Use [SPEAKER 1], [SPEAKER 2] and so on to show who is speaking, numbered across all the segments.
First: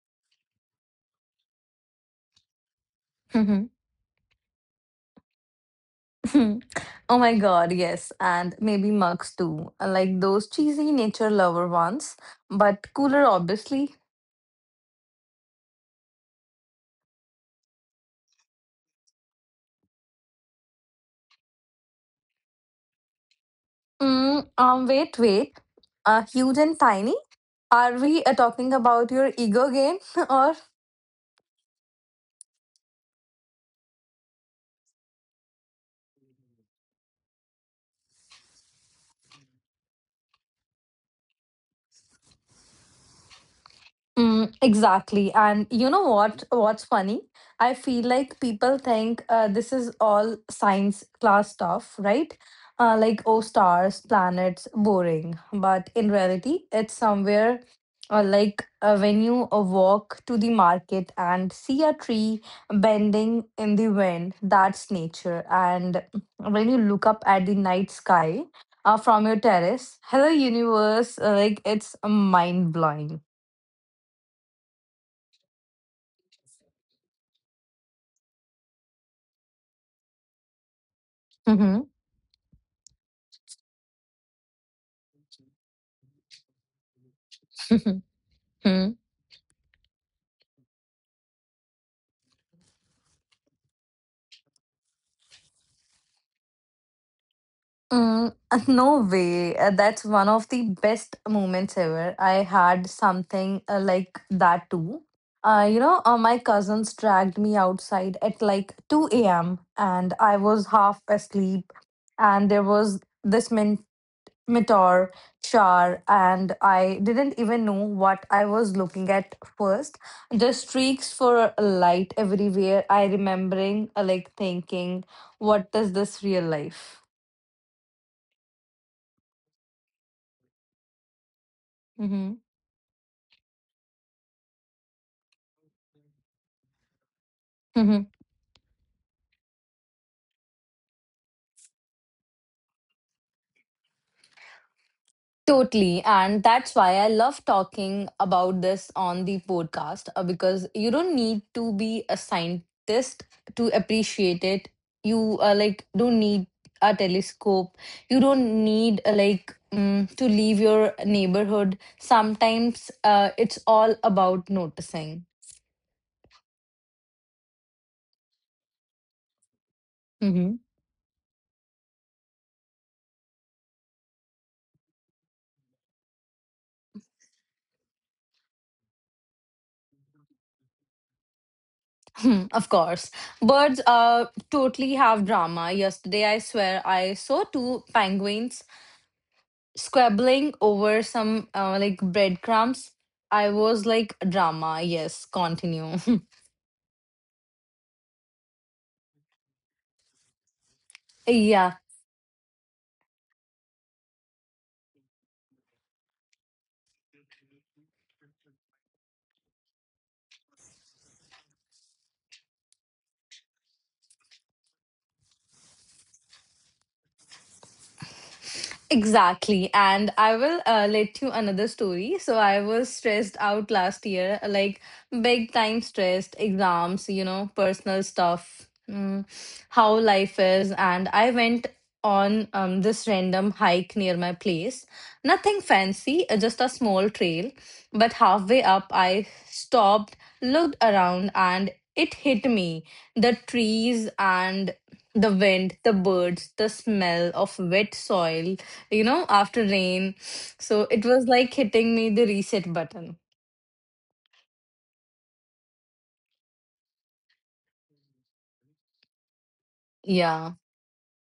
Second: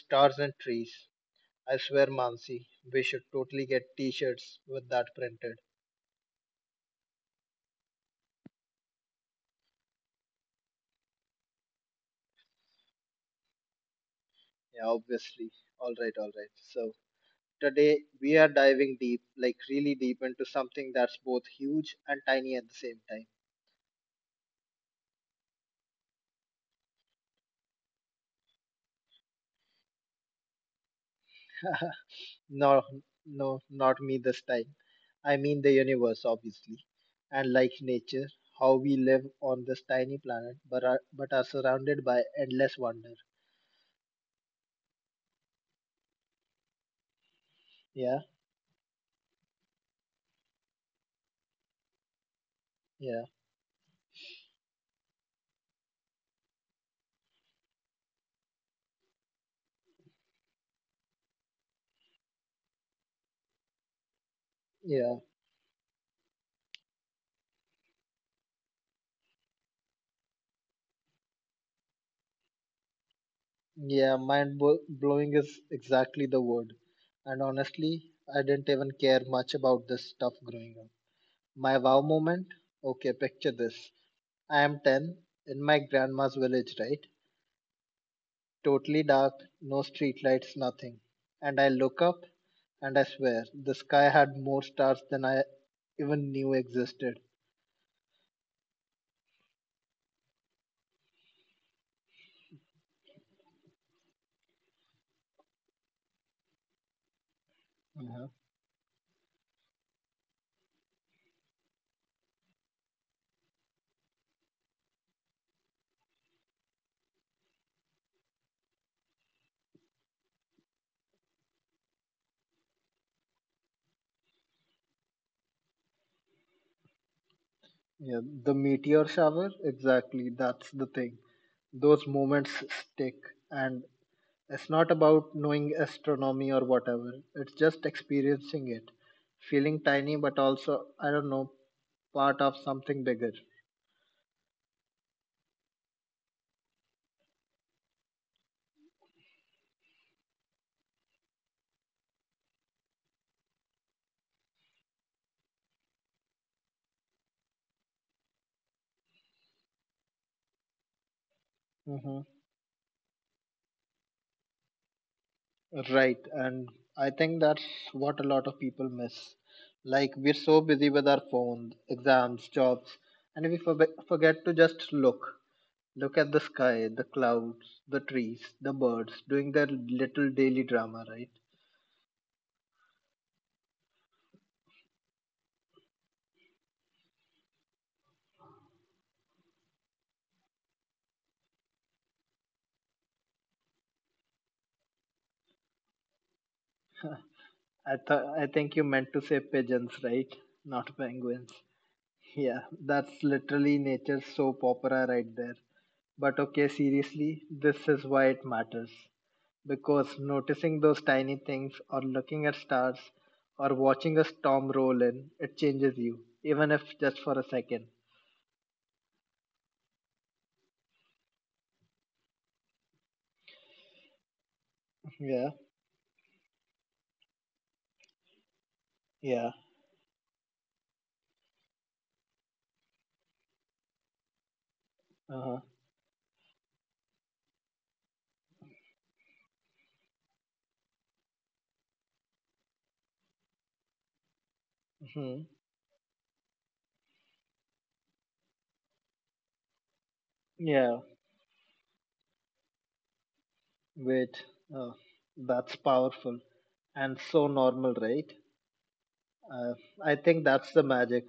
[SPEAKER 1] Stars and Trees. I swear, Mansi, we should totally
[SPEAKER 2] Mm-hmm.
[SPEAKER 1] get t-shirts with that printed.
[SPEAKER 2] Oh my God, yes. And maybe mugs too, like those cheesy nature lover ones, but cooler, obviously.
[SPEAKER 1] Yeah, obviously. All right, all right. So today we are diving deep, like really deep into something that's both huge and tiny at the same time.
[SPEAKER 2] Wait. Huge and tiny? Are we talking about your ego game or?
[SPEAKER 1] No, no, not me this time. I mean the universe, obviously, and like nature, how we live on this tiny planet, but are surrounded by endless wonder.
[SPEAKER 2] Mm, exactly. And you know what? What's funny? I feel
[SPEAKER 1] Yeah,
[SPEAKER 2] like people think this is all science class stuff, right? Like,
[SPEAKER 1] yeah.
[SPEAKER 2] oh, stars, planets, boring. But in reality, it's somewhere when you walk to the market and see a tree bending in the wind, that's
[SPEAKER 1] Yeah,
[SPEAKER 2] nature. And when you look up at the night sky from your terrace, hello, universe, like, it's mind blowing.
[SPEAKER 1] yeah, blowing is exactly the word. And honestly, I didn't even care much about this stuff growing up. My wow moment? Okay, picture this. I am 10, in my grandma's village, right?
[SPEAKER 2] Hmm. Mm,
[SPEAKER 1] Totally dark, no streetlights, nothing. And I look up, and I swear, the sky had more stars than I even knew existed.
[SPEAKER 2] uh, no way. That's one of the best moments ever. I had something like that too. You know, my cousins dragged me outside
[SPEAKER 1] Uh-huh.
[SPEAKER 2] at like 2 a.m. and I was half asleep. And there was this meteor shower, and I didn't even know what I was looking at first. The streaks for light everywhere. I remembering like thinking, what is this real life?
[SPEAKER 1] Yeah, the meteor shower? Exactly, that's the thing. Those
[SPEAKER 2] Mm-hmm.
[SPEAKER 1] moments stick, and it's not about knowing astronomy or whatever. It's just
[SPEAKER 2] Mm-hmm.
[SPEAKER 1] experiencing it, feeling tiny, but also I don't know, part of something bigger.
[SPEAKER 2] Totally. And that's why I love talking about this on the podcast because you don't need to be a scientist to appreciate it. You like don't need a telescope. You don't need to leave your neighborhood.
[SPEAKER 1] Hmm
[SPEAKER 2] Sometimes it's all about noticing.
[SPEAKER 1] Right, and I think that's what a lot of people miss. Like we're
[SPEAKER 2] Mm-hmm.
[SPEAKER 1] so busy with our phones, exams, jobs, and we forget to just look. Look at the sky, the clouds, the trees, the birds, doing their little daily drama, right?
[SPEAKER 2] Of course. Birds totally have drama. Yesterday I swear I saw two penguins squabbling over some like breadcrumbs. I was like, drama, yes, continue.
[SPEAKER 1] I think you meant to say pigeons, right? Not penguins.
[SPEAKER 2] Yeah.
[SPEAKER 1] Yeah, that's literally nature's soap opera right there. But okay, seriously, this is why it matters. Because noticing those tiny things, or looking at stars, or watching a storm roll in, it changes you, even if just for a second.
[SPEAKER 2] Exactly. And I will let you another story. So I was stressed out last year, like
[SPEAKER 1] Yeah,
[SPEAKER 2] big time stressed, exams, you know, personal stuff,
[SPEAKER 1] yeah,
[SPEAKER 2] how life is. And I went on this random hike near my place.
[SPEAKER 1] uh huh,
[SPEAKER 2] Nothing fancy, just a small trail. But halfway up, I stopped, looked around, and it hit me. The trees and the
[SPEAKER 1] hmm
[SPEAKER 2] wind, the birds, the smell of wet soil, you know, after rain. So
[SPEAKER 1] yeah.
[SPEAKER 2] it was like hitting me the reset button.
[SPEAKER 1] Wait, oh, that's powerful and so normal, right? Uh, I think
[SPEAKER 2] Yeah.
[SPEAKER 1] that's the magic.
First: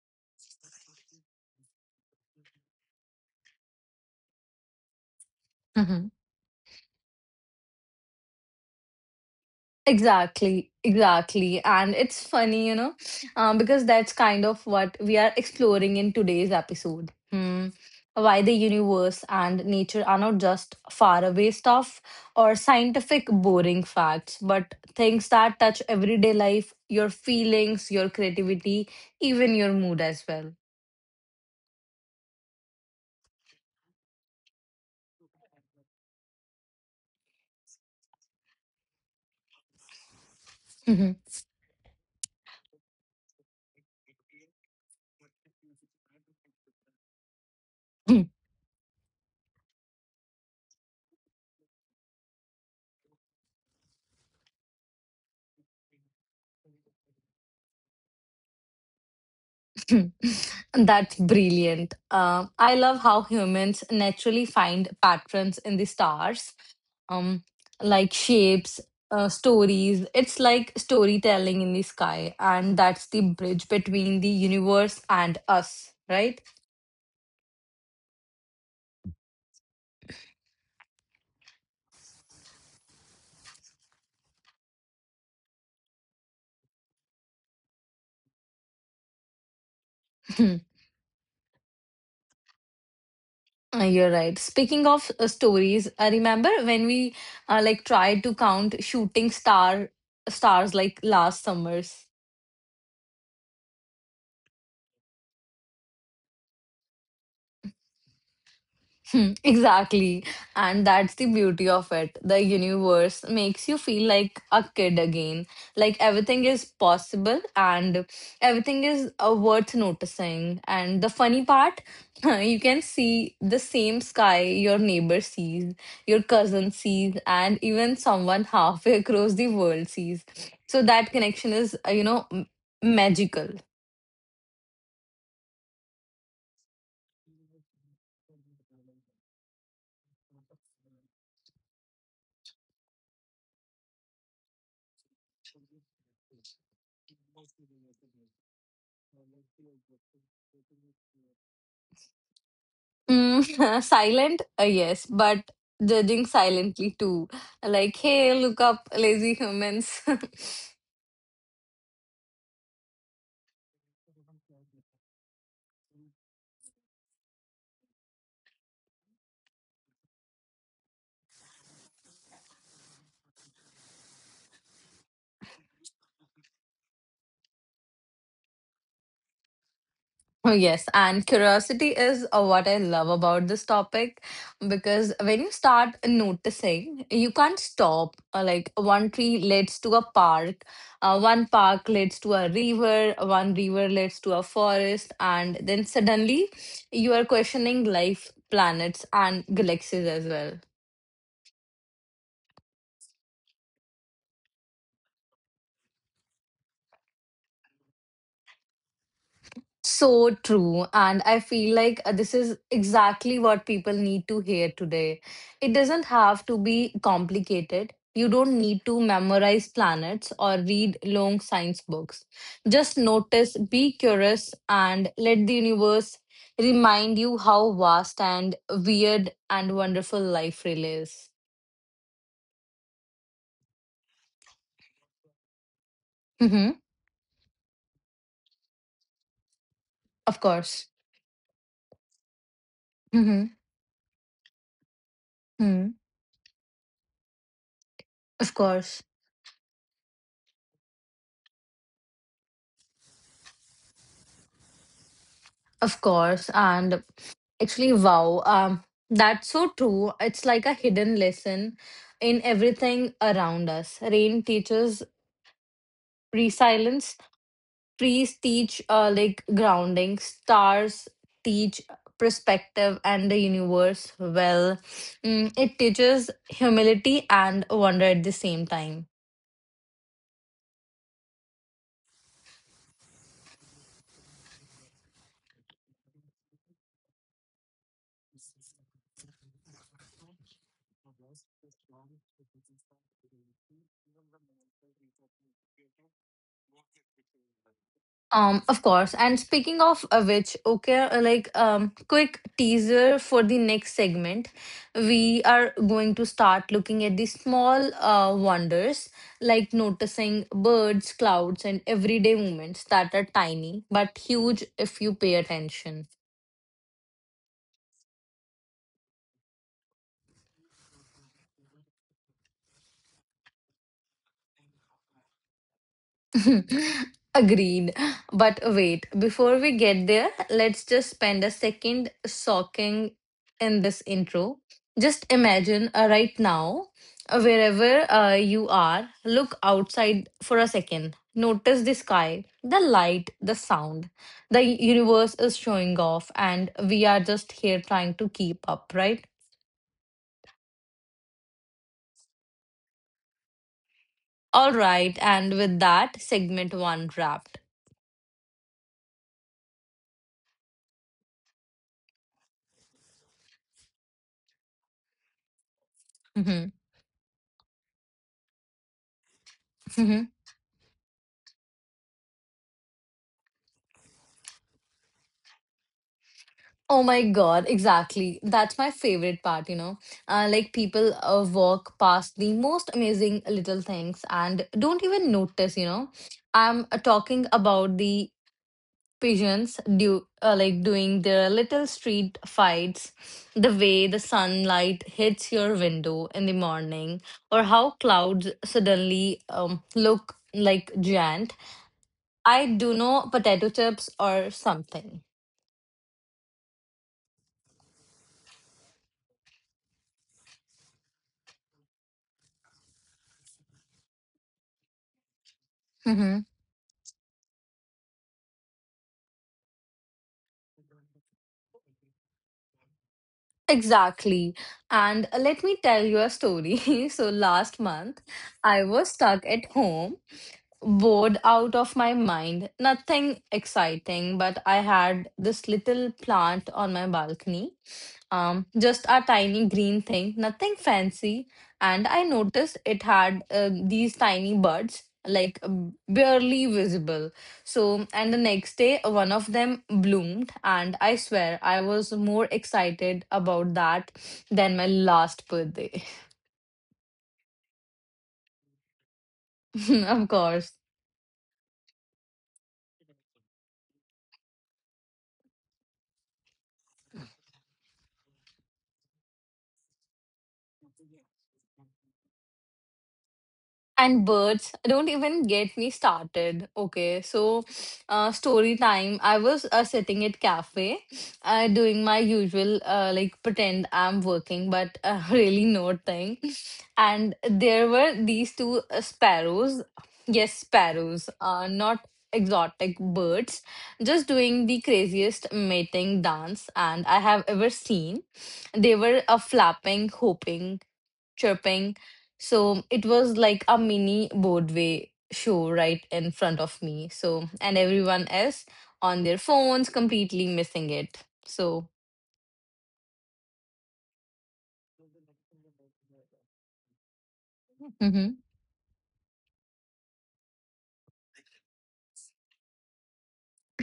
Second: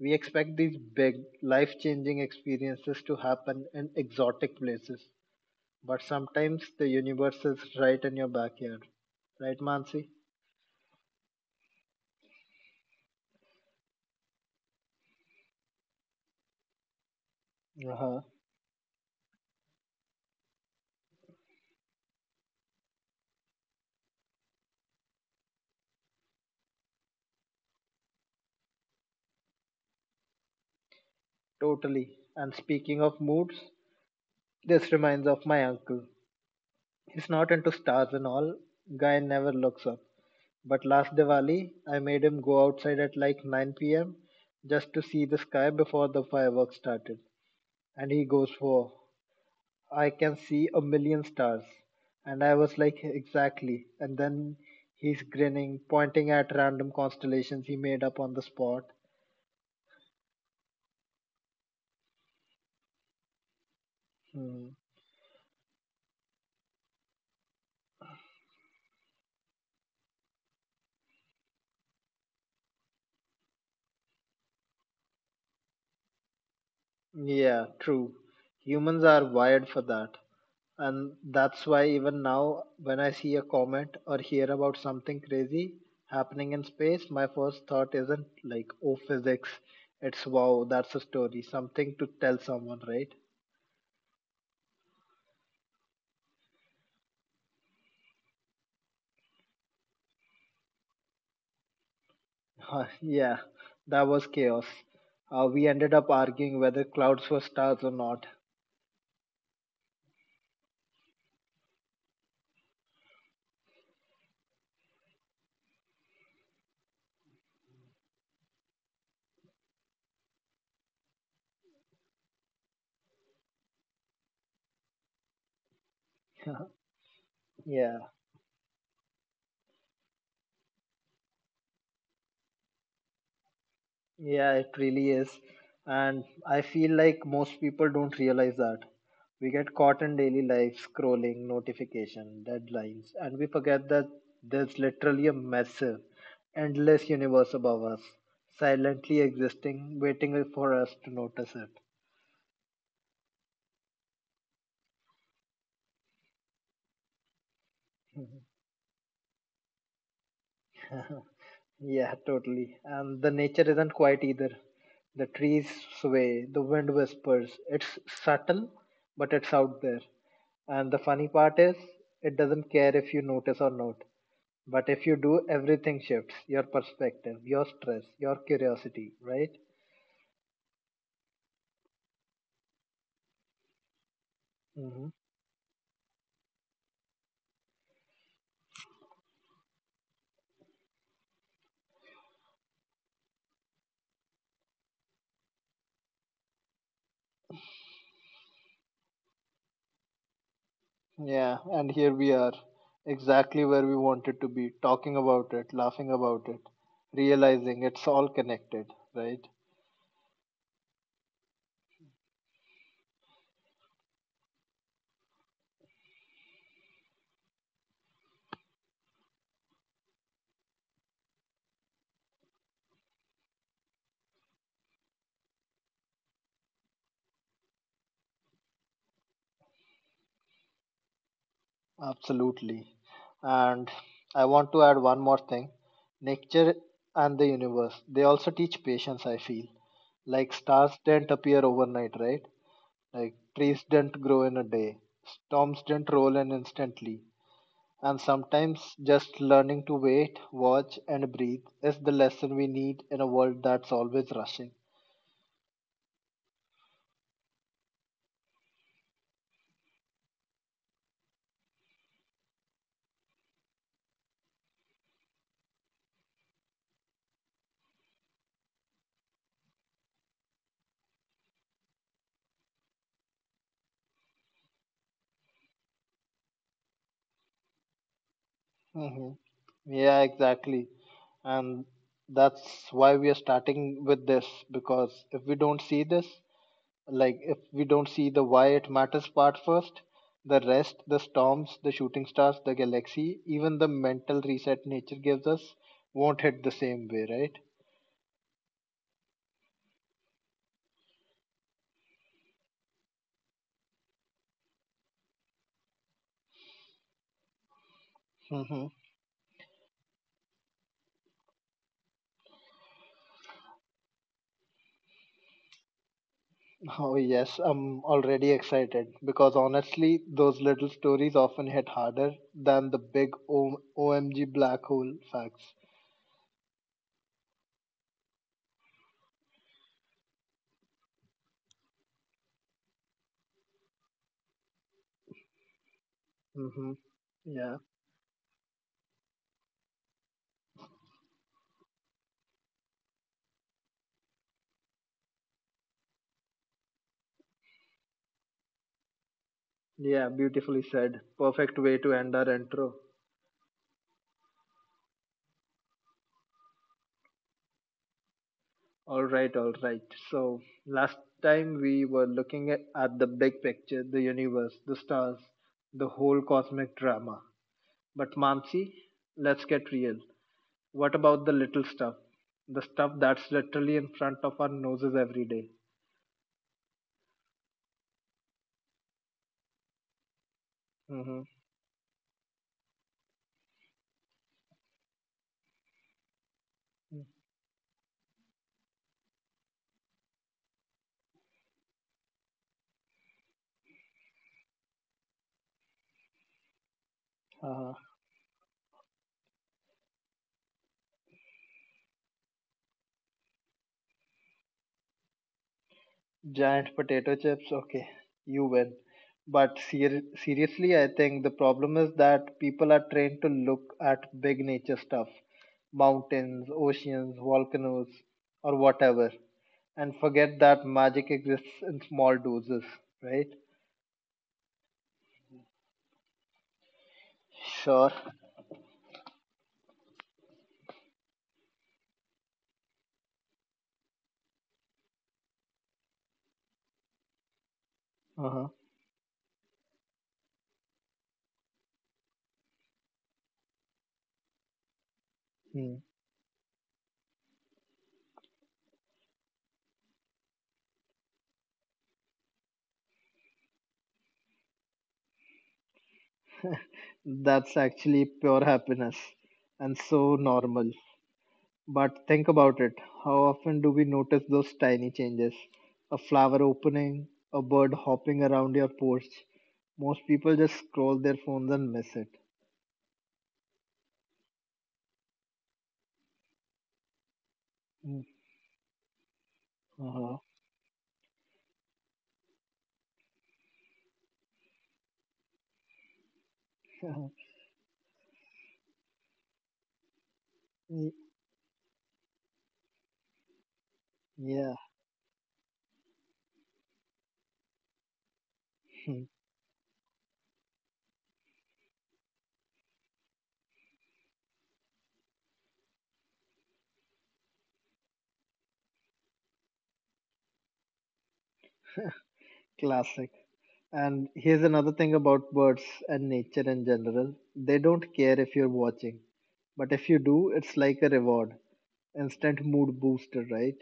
[SPEAKER 1] We expect these big, life changing experiences to happen in exotic places, but
[SPEAKER 2] Hmm.
[SPEAKER 1] sometimes the universe is right in your backyard. Right, Mansi?
[SPEAKER 2] Exactly, exactly. And it's funny, you know, because that's kind of what we are exploring in today's episode. Hmm.
[SPEAKER 1] Uh huh.
[SPEAKER 2] Why the universe and nature are not just faraway stuff or scientific boring facts, but things that touch everyday life, your feelings, your creativity, even your mood as well.
[SPEAKER 1] Totally. And speaking of moods, this reminds of my uncle. He's not into stars and all, guy never looks up. But
[SPEAKER 2] Hmm.
[SPEAKER 1] last Diwali, I made him go outside at like 9 p.m. just to see the sky before the fireworks started. And he goes for I can see a million stars. And I was like, exactly. And then he's grinning, pointing at random constellations he made up on the spot.
[SPEAKER 2] That's brilliant. I love how humans naturally
[SPEAKER 1] Hmm.
[SPEAKER 2] find patterns in the stars, um, like shapes, stories. It's like storytelling in the sky, and that's the bridge between the universe and us, right?
[SPEAKER 1] Yeah, true. Humans are wired for that. And that's why even now, when I see a comet or hear about something crazy happening in space, my first thought isn't like, oh, physics. It's wow, that's a story, something to tell someone, right?
[SPEAKER 2] You're right. Speaking of stories, I remember when we like tried to count shooting star stars like last summers.
[SPEAKER 1] Huh, yeah, that was chaos. We ended up arguing whether clouds were stars or not.
[SPEAKER 2] Hmm, exactly. And that's the beauty of it. The universe makes you feel like a kid again. Like everything is possible and everything is worth noticing. And the funny part, you can see the same sky your neighbor sees, your cousin sees, and even
[SPEAKER 1] Yeah,
[SPEAKER 2] someone halfway across the world sees. So that connection is, you know, magical.
[SPEAKER 1] yeah, it really is. And I feel like most people don't realize that. We get caught in daily life, scrolling, notification, deadlines, and we forget that there's literally a massive, endless universe above us, silently existing, waiting for us to notice it.
[SPEAKER 2] Mm, silent, yes, but judging silently too. Like, hey, look up, lazy humans.
[SPEAKER 1] Yeah, totally. And the nature isn't quiet either. The trees sway, the wind whispers. It's subtle, but it's out there. And the funny part is, it doesn't care if you notice or not. But if you do, everything shifts your perspective, your stress, your curiosity, right?
[SPEAKER 2] Oh, yes, and curiosity is what I love about this topic
[SPEAKER 1] hmm
[SPEAKER 2] because when you start noticing, you can't stop. Like, one tree leads to a park, one park leads to a river, one river leads to a forest, and then suddenly you are questioning life, planets, and galaxies as well.
[SPEAKER 1] Yeah, and here we are, exactly where we wanted to be, talking about it, laughing about it, realizing it's all connected, right?
[SPEAKER 2] So true. And I feel like this is exactly what people need to hear today. It doesn't have to be complicated. You don't need to memorize planets or read long science books. Just notice, be curious, and let the universe remind you how vast and weird and wonderful life really is.
[SPEAKER 1] Absolutely. And I want to add one more thing.
[SPEAKER 2] Hmm.
[SPEAKER 1] Nature and the universe, they also teach patience, I feel.
[SPEAKER 2] Of
[SPEAKER 1] Like
[SPEAKER 2] course.
[SPEAKER 1] stars didn't appear overnight, right? Like
[SPEAKER 2] Hmm.
[SPEAKER 1] trees didn't grow in a day.
[SPEAKER 2] Hmm.
[SPEAKER 1] Storms didn't roll in instantly. And
[SPEAKER 2] Of course.
[SPEAKER 1] sometimes just learning to wait, watch, and breathe is the lesson we need in a world that's always rushing.
[SPEAKER 2] Of course. And Actually, wow. That's so true. It's like a hidden lesson in everything around us. Rain teaches resilience, trees teach like grounding, stars teach perspective and the universe well. Mm, it teaches humility and wonder at the same time.
[SPEAKER 1] Hmm Yeah, exactly. And that's why we are starting with this, because if we don't see this, like if we don't see the why it matters part first, the rest, the storms, the shooting stars, the galaxy, even the mental reset nature gives us, won't hit the same way, right?
[SPEAKER 2] Of course. And speaking of which, okay, quick teaser for the next segment. We are going to start looking at the small
[SPEAKER 1] hmm
[SPEAKER 2] wonders, like noticing birds, clouds, and everyday moments that are tiny but huge if you pay attention.
[SPEAKER 1] oh yes, I'm already excited, because honestly those little stories often hit harder than the big omg black hole facts.
[SPEAKER 2] Agreed. But wait, before we get there, let's just spend a second soaking in this intro. Just imagine right now,
[SPEAKER 1] Hmm
[SPEAKER 2] uh,
[SPEAKER 1] yeah,
[SPEAKER 2] wherever uh, you are, look outside for a second. Notice the sky, the light, the sound. The universe is showing off, and we are just here trying to keep up, right?
[SPEAKER 1] yeah, beautifully said, perfect way to end our intro.
[SPEAKER 2] All right, and with that, segment one wrapped.
[SPEAKER 1] All right, all right. So last time we were looking at the big picture, the universe, the stars, the whole cosmic drama. But Mamsi, let's get real. What about the little stuff? The stuff that's literally in front of our noses every day.
[SPEAKER 2] Oh my God, exactly. That's my favorite part, you know. Like people
[SPEAKER 1] Mm-hmm.
[SPEAKER 2] walk past the most amazing little things and don't even notice, you know. I'm talking about the pigeons do like doing their little street fights, the way the sunlight hits your window in the morning, or how clouds suddenly look like giant. I do know potato chips or something.
[SPEAKER 1] Giant potato chips, okay, you win. But seriously, I think the problem is that people are trained to look at big nature stuff,
[SPEAKER 2] Mm-hmm.
[SPEAKER 1] mountains, oceans, volcanoes, or whatever, and forget that magic exists in small doses, right?
[SPEAKER 2] Exactly. And let me tell you a story. So last
[SPEAKER 1] Sure.
[SPEAKER 2] month, I was stuck at home, bored out of my mind. Nothing exciting, but I had this little plant on my balcony
[SPEAKER 1] Uh-huh.
[SPEAKER 2] just a tiny green thing, nothing fancy. And I noticed it had these tiny buds, like
[SPEAKER 1] Hmm.
[SPEAKER 2] barely visible. So, and the next day, one of them bloomed, and I swear I was more excited about that than my last birthday.
[SPEAKER 1] That's actually pure happiness and
[SPEAKER 2] Of
[SPEAKER 1] so
[SPEAKER 2] course.
[SPEAKER 1] normal. But think about it. How often do we notice those tiny changes? A flower opening, a bird hopping around your porch. Most people just scroll their phones and miss it.
[SPEAKER 2] And birds, don't even get me started. Okay, so
[SPEAKER 1] Mm,
[SPEAKER 2] story time. I was sitting
[SPEAKER 1] uh-huh.
[SPEAKER 2] at cafe, doing my usual like pretend I'm working, but really not thing. And there were these two sparrows. Yes,
[SPEAKER 1] Y-
[SPEAKER 2] sparrows. Not exotic birds, just doing
[SPEAKER 1] yeah,
[SPEAKER 2] the craziest mating dance and I have ever seen. They were flapping, hopping chirping. So it was like a mini Broadway show right in front of me. So, and everyone else on their phones completely missing it. So,
[SPEAKER 1] classic. And here's another thing about birds and nature in general, they don't
[SPEAKER 2] mhm.
[SPEAKER 1] care if you're watching, but if you do, it's like a reward. Instant mood booster, right?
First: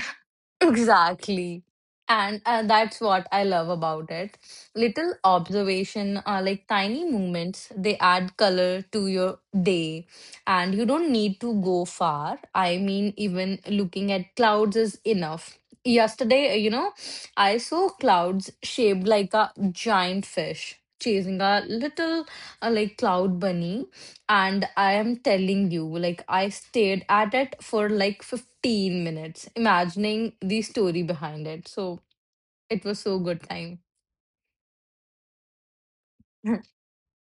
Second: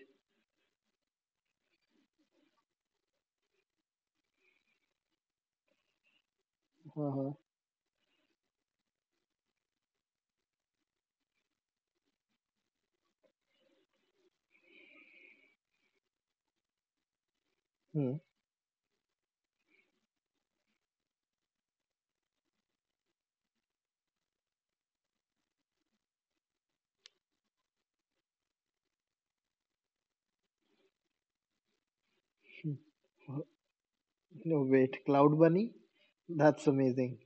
[SPEAKER 2] Exactly. And that's what I love about it. Little observation are like tiny
[SPEAKER 1] Uh-huh.
[SPEAKER 2] movements. They add color to your day. And you don't need to go far. I mean, even looking at clouds is enough. Yesterday, you know, I saw
[SPEAKER 1] Hmm.
[SPEAKER 2] clouds shaped like a giant fish chasing a little like cloud bunny and I am telling you, like, I stayed at it for like 15 minutes, imagining the story behind it. So it was so good time.
[SPEAKER 1] No, wait, Cloud Bunny? That's amazing.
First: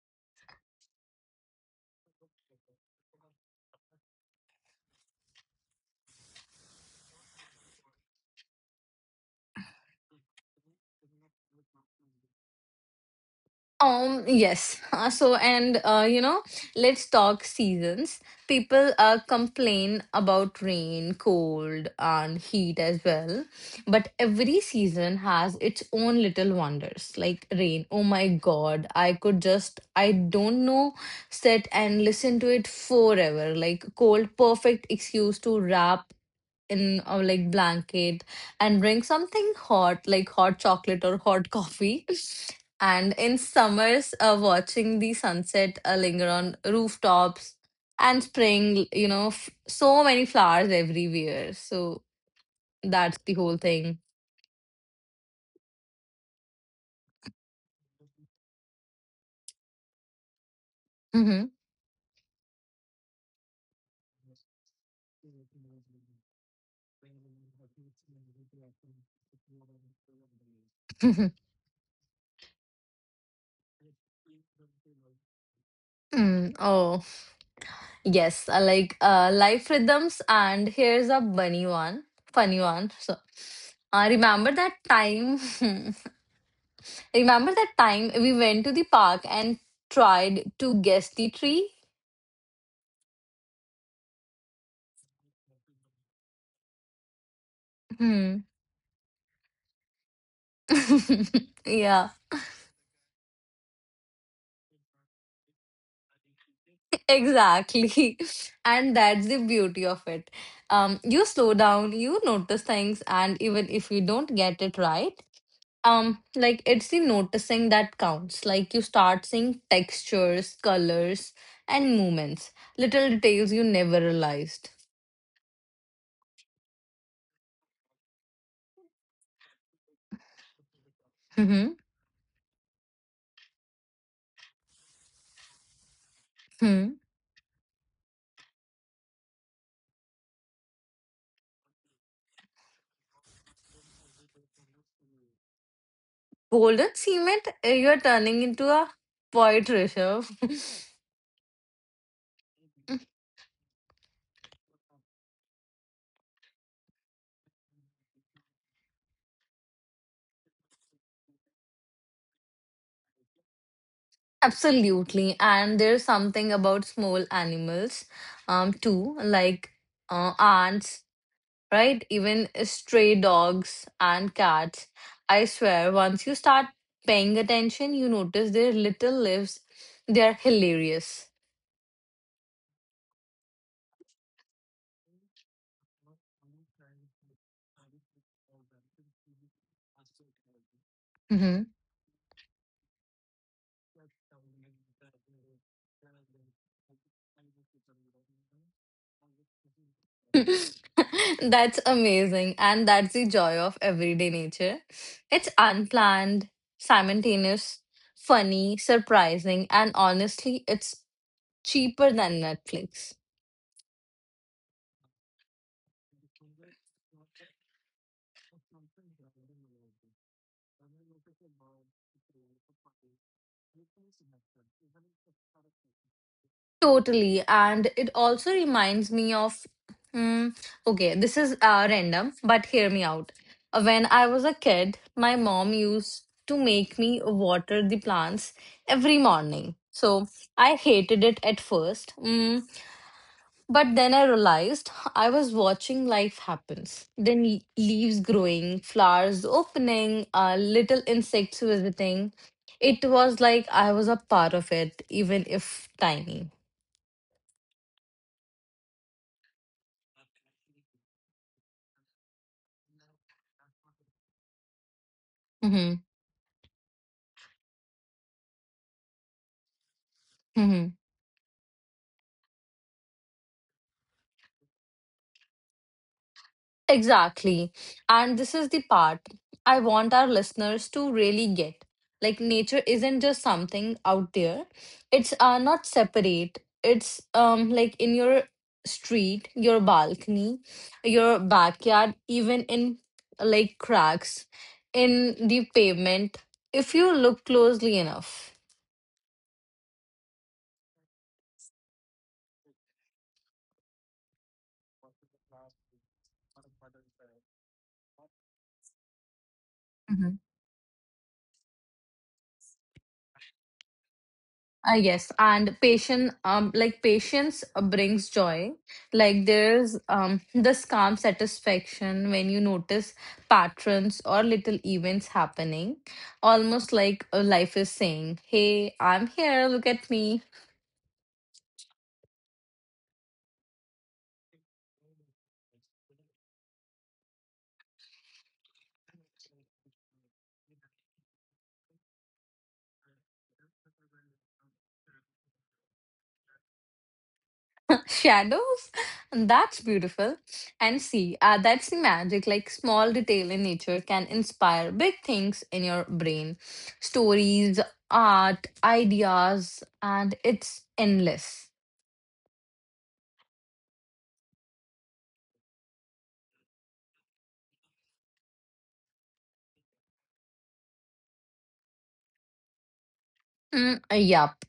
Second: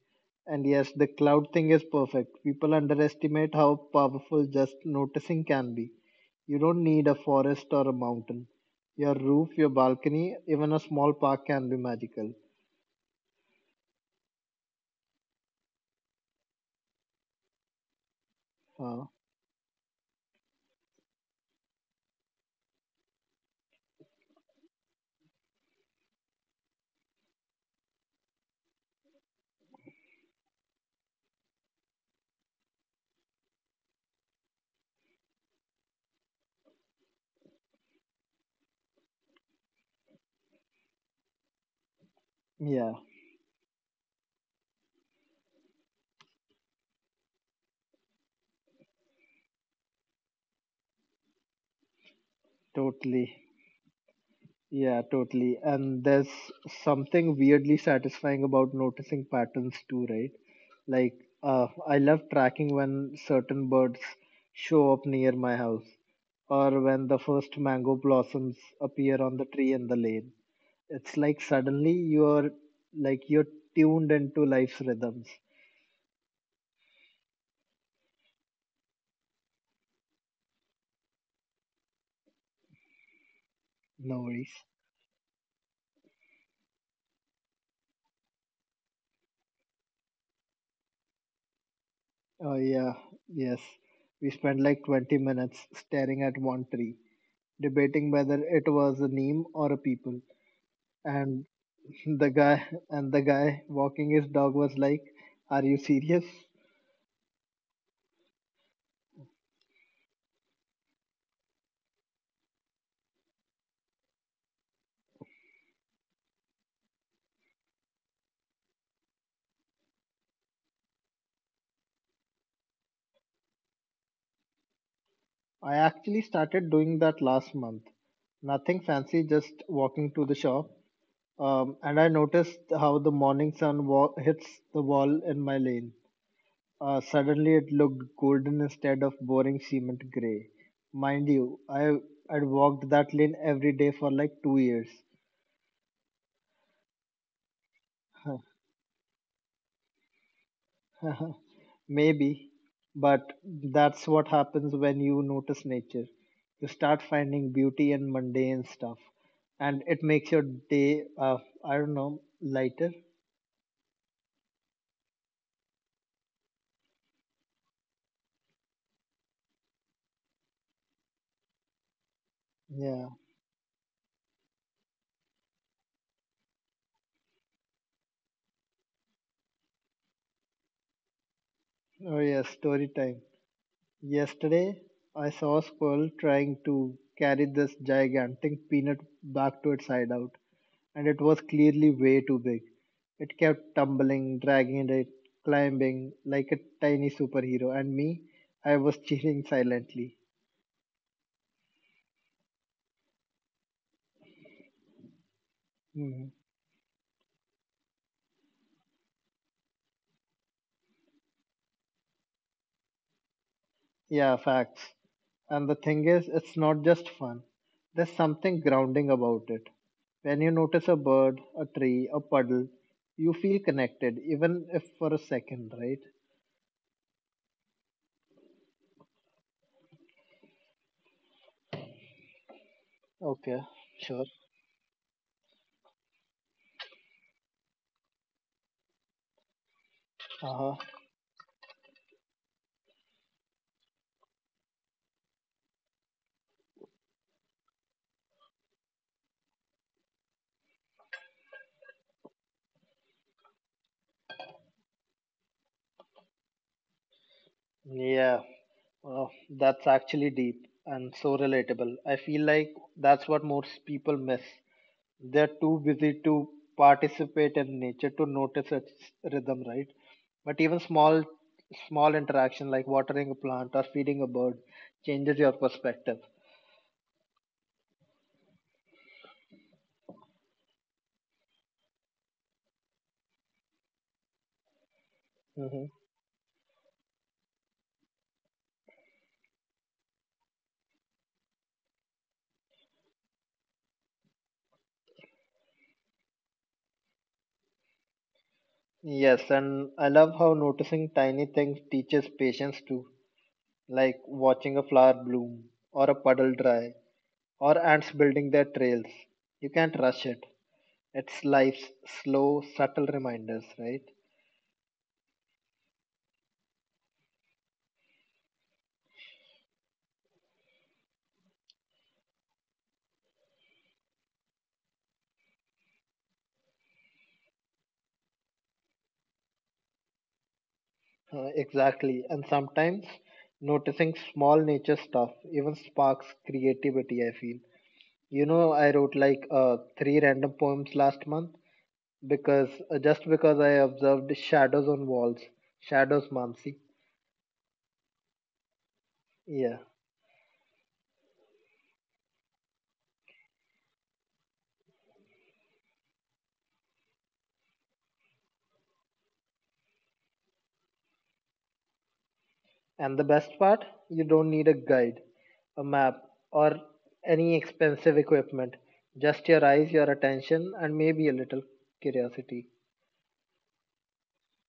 [SPEAKER 1] And yes, the cloud thing is perfect. People underestimate how powerful just noticing can be. You don't need a forest or a mountain. Your roof, your balcony, even a small park can be magical.
[SPEAKER 2] Yes. So, and you know, let's talk seasons. People
[SPEAKER 1] Uh,
[SPEAKER 2] complain about rain, cold, and heat as well. But every season has its own little wonders, like rain. Oh my God, I could just, I don't know, sit and listen to it forever. Like cold, perfect excuse to wrap in like blanket and drink something hot like hot chocolate or hot coffee
[SPEAKER 1] yeah,
[SPEAKER 2] and in summers watching the sunset linger on rooftops and spring you know so many flowers everywhere so that's
[SPEAKER 1] totally.
[SPEAKER 2] the whole thing.
[SPEAKER 1] Yeah, totally. And there's something weirdly satisfying about noticing patterns too, right? Like,
[SPEAKER 2] Hmm.
[SPEAKER 1] I love tracking when certain birds show up near my house or when the first mango blossoms appear on the tree in the lane. It's like suddenly you're tuned into life's rhythms.
[SPEAKER 2] mm, oh yes life rhythms and here's a bunny one funny one so I
[SPEAKER 1] No worries.
[SPEAKER 2] remember that time remember that time we went to the park and tried to guess the tree?
[SPEAKER 1] Oh yeah, yes. We spent like 20 minutes staring at one tree, debating whether
[SPEAKER 2] Hmm.
[SPEAKER 1] it was a neem or a people, and
[SPEAKER 2] Yeah.
[SPEAKER 1] The guy the guy walking his dog was like, are you serious?
[SPEAKER 2] Exactly. And that's the beauty of it. You slow down, you notice things, and even if you don't get it right, like it's the noticing that counts. Like you start seeing textures, colors, and movements, little details you never realized.
[SPEAKER 1] I actually started doing that last month. Nothing fancy, just walking to the shop.
[SPEAKER 2] Mm-hmm.
[SPEAKER 1] And I noticed how the morning hits the wall in my lane.
[SPEAKER 2] Hmm.
[SPEAKER 1] Suddenly, it looked golden instead of boring cement gray. Mind you, I'd walked that lane every day for like 2 years.
[SPEAKER 2] Golden cement, you're turning into a poet, Rishabh.
[SPEAKER 1] Maybe, but that's what happens when you notice nature. You start finding beauty in mundane stuff, and it makes your day, I don't know, lighter.
[SPEAKER 2] Absolutely. And there's something about small animals, too, like ants, right? Even
[SPEAKER 1] Yeah.
[SPEAKER 2] stray dogs and cats. I swear, once you start paying attention, you notice their little lives. They're hilarious.
[SPEAKER 1] Oh, yes, story time. Yesterday, I saw a squirrel trying to carry this gigantic peanut back to its hideout, and it was
[SPEAKER 2] Hmm.
[SPEAKER 1] clearly way too big. It kept tumbling, dragging it, climbing like a tiny superhero, and me, I was cheering silently.
[SPEAKER 2] That's amazing. And that's the joy of everyday nature. It's
[SPEAKER 1] Mhm.
[SPEAKER 2] unplanned, simultaneous, funny, surprising, and honestly, it's cheaper than Netflix.
[SPEAKER 1] Yeah, facts. And the thing is, it's not just fun. There's something grounding about it. When you notice a bird, a tree, a puddle, you feel connected, even if for a second, right?
[SPEAKER 2] Totally. And it also reminds me of, mm, okay, this is random, but hear me out.
[SPEAKER 1] Okay,
[SPEAKER 2] When I
[SPEAKER 1] sure.
[SPEAKER 2] was a kid, my mom used to make me water the plants every morning. So I
[SPEAKER 1] Uh-huh.
[SPEAKER 2] hated it at first. But then I realized I was watching life happens. Then leaves growing, flowers opening, little insects visiting. It was like I was a part of it, even if tiny.
[SPEAKER 1] Yeah, that's actually deep and so relatable. I feel like that's what most people miss. They're too
[SPEAKER 2] Mm-hmm.
[SPEAKER 1] busy to participate in nature to notice its rhythm, right? But even
[SPEAKER 2] Hmm.
[SPEAKER 1] small interaction like watering a plant or feeding a bird changes your perspective.
[SPEAKER 2] Exactly. And this is the part I want our listeners to really get. Like, nature isn't just something out there, it's
[SPEAKER 1] Hmm
[SPEAKER 2] not separate. It's like in your street, your balcony, your backyard, even in like cracks in the pavement, if you look closely enough.
[SPEAKER 1] Yes, and I love how noticing tiny things teaches patience too, like watching a flower bloom, or a puddle dry, or ants building their trails. You can't rush it. It's life's slow, subtle reminders, right?
[SPEAKER 2] Yes, and patient, patience brings joy. Like there's this calm satisfaction when you notice patterns or little events happening, almost like life is saying, "Hey, I'm here. Look at me."
[SPEAKER 1] Exactly. And sometimes noticing small nature stuff even sparks creativity, I feel. You know, I wrote like three random poems last month because just because I observed shadows on walls. Shadows, Mamsi.
[SPEAKER 2] Shadows, and
[SPEAKER 1] Yeah.
[SPEAKER 2] that's beautiful. And see, that's the magic. Like small detail in nature can inspire big things in your brain, stories, art, ideas, and it's endless.
[SPEAKER 1] And the best part, you don't need a guide, a map, or any expensive equipment. Just your eyes, your attention, and maybe a little curiosity.
[SPEAKER 2] Mm, yup.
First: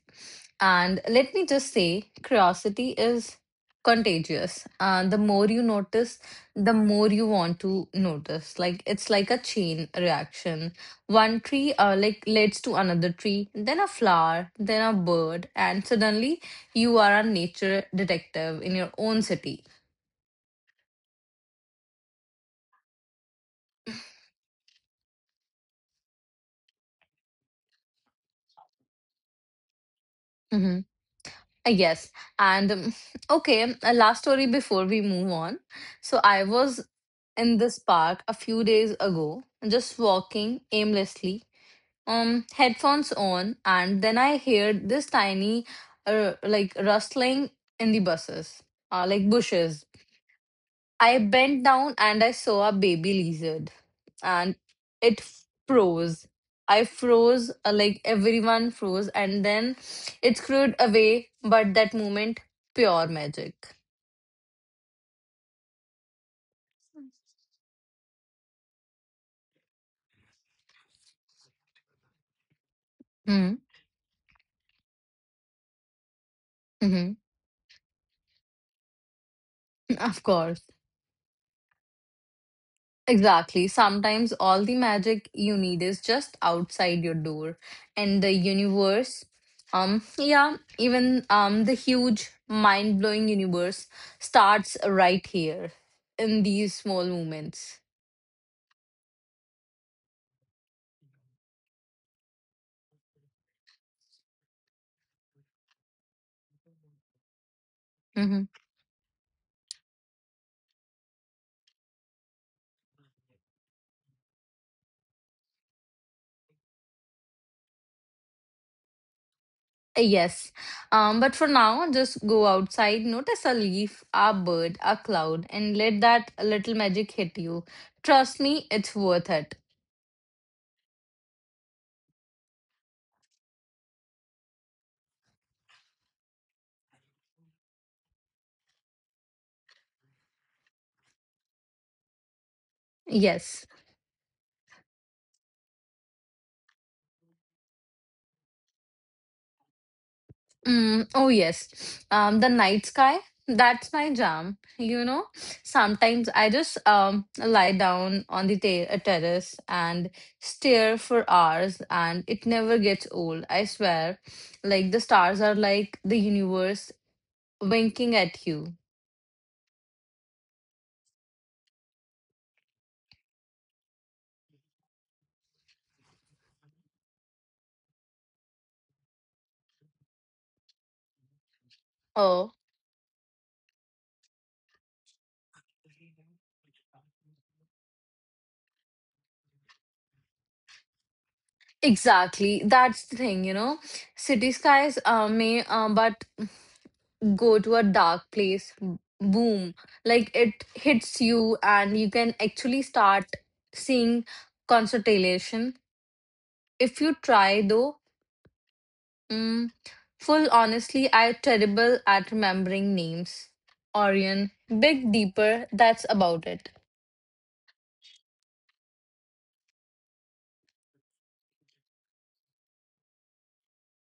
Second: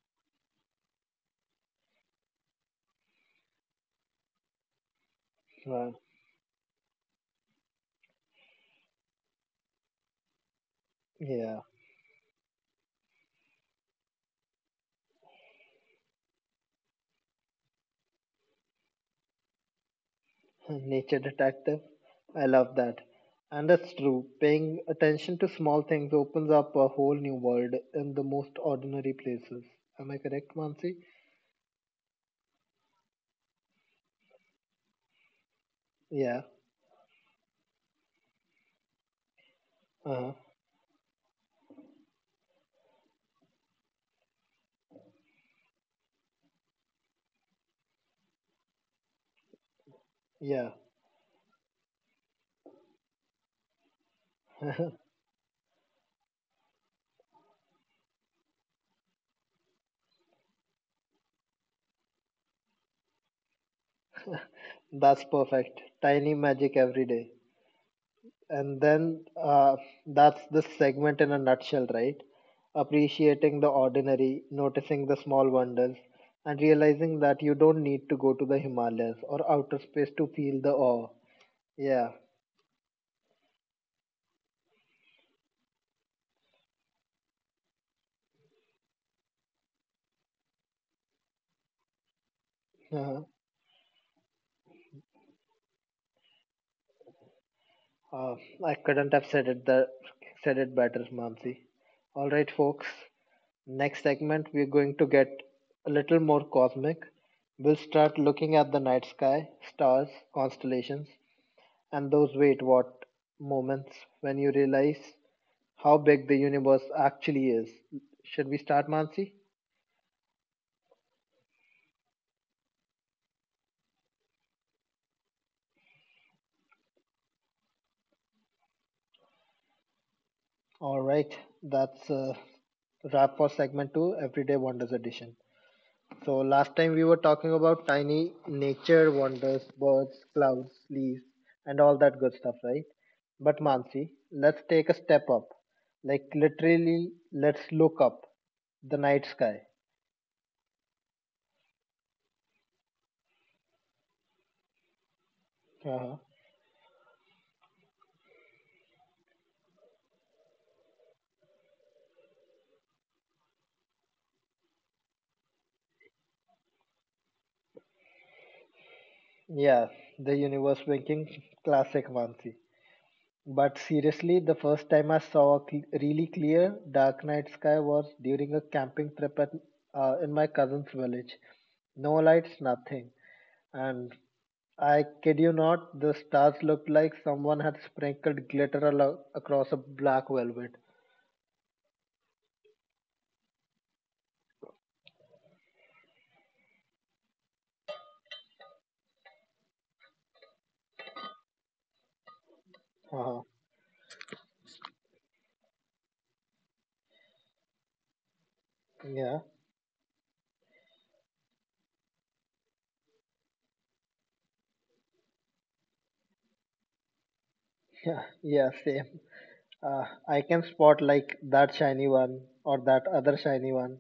[SPEAKER 2] And let me just say, curiosity is contagious. The more you
[SPEAKER 1] Uh,
[SPEAKER 2] notice, the more you want to notice. Like it's like a chain reaction. One
[SPEAKER 1] yeah.
[SPEAKER 2] tree, like leads to another tree, then a flower, then a bird, and suddenly you are a nature detective in your own city.
[SPEAKER 1] Nature detective. I love that. And that's true. Paying attention to small things opens up a whole new world in the most ordinary places. Am I correct,
[SPEAKER 2] Mm-hmm.
[SPEAKER 1] Mansi?
[SPEAKER 2] Yes. And okay, a last story before we move on. So I
[SPEAKER 1] Yeah.
[SPEAKER 2] was in this park a few days ago, just
[SPEAKER 1] Uh-huh.
[SPEAKER 2] walking aimlessly, headphones on, and then I heard this tiny, like rustling in the bushes. uh, like bushes.
[SPEAKER 1] Yeah.
[SPEAKER 2] I bent down and I saw a baby lizard, and it froze. I froze, like everyone froze, and then it screwed away. But that moment, pure magic.
[SPEAKER 1] That's perfect. Tiny magic every day. And then that's this segment in a nutshell, right?
[SPEAKER 2] Hmm.
[SPEAKER 1] Appreciating the ordinary, noticing the small wonders, and
[SPEAKER 2] Mm-hmm.
[SPEAKER 1] realizing that you don't need to go to the Himalayas or outer space
[SPEAKER 2] Of
[SPEAKER 1] to
[SPEAKER 2] course.
[SPEAKER 1] feel the awe. Yeah.
[SPEAKER 2] Exactly. Sometimes all the magic you need is just outside your door. And the universe, yeah, even the huge mind-blowing universe starts right here in these small moments.
[SPEAKER 1] Uh, I couldn't have said it better, Mamsi. All right, folks. Next segment, we're going to get a little more cosmic. We'll start
[SPEAKER 2] Mhm.
[SPEAKER 1] looking at the night sky, stars, constellations, and those wait what moments when you realize how big the universe actually is. Should we start, Mansi?
[SPEAKER 2] Yes. But for now, just go outside, notice a leaf, a bird, a cloud, and let that little magic hit you. Trust me, it's worth it.
[SPEAKER 1] All right, that's a wrap for segment two, Everyday Wonders Edition. So last time we were talking about tiny nature wonders, birds, clouds, leaves, and all that good stuff, right? But
[SPEAKER 2] Yes.
[SPEAKER 1] Mansi, let's take a step up. Like literally, let's look up the night sky.
[SPEAKER 2] Oh yes, the night sky. That's my jam. You know,
[SPEAKER 1] Uh-huh.
[SPEAKER 2] sometimes I just lie down on the terrace and stare for hours, and it never gets old. I swear, like the stars are like the universe winking at you.
[SPEAKER 1] Yeah, the universe winking, classic Mansi. But seriously, the first time I saw a really clear dark night sky was during a camping trip at, in my cousin's village. No
[SPEAKER 2] Oh,
[SPEAKER 1] lights, nothing. And I kid you not, the stars looked like someone had sprinkled glitter across a black velvet.
[SPEAKER 2] exactly. That's the thing. You know, city skies. May, but go to a dark place boom, like it hits you and you can actually start
[SPEAKER 1] Uh-huh.
[SPEAKER 2] seeing constellation if you try though.
[SPEAKER 1] Yeah,
[SPEAKER 2] Mm, full honestly, I terrible at remembering names. Orion, Big Deeper, that's about it.
[SPEAKER 1] yeah, yeah, same. I can spot like that shiny one or that other shiny one.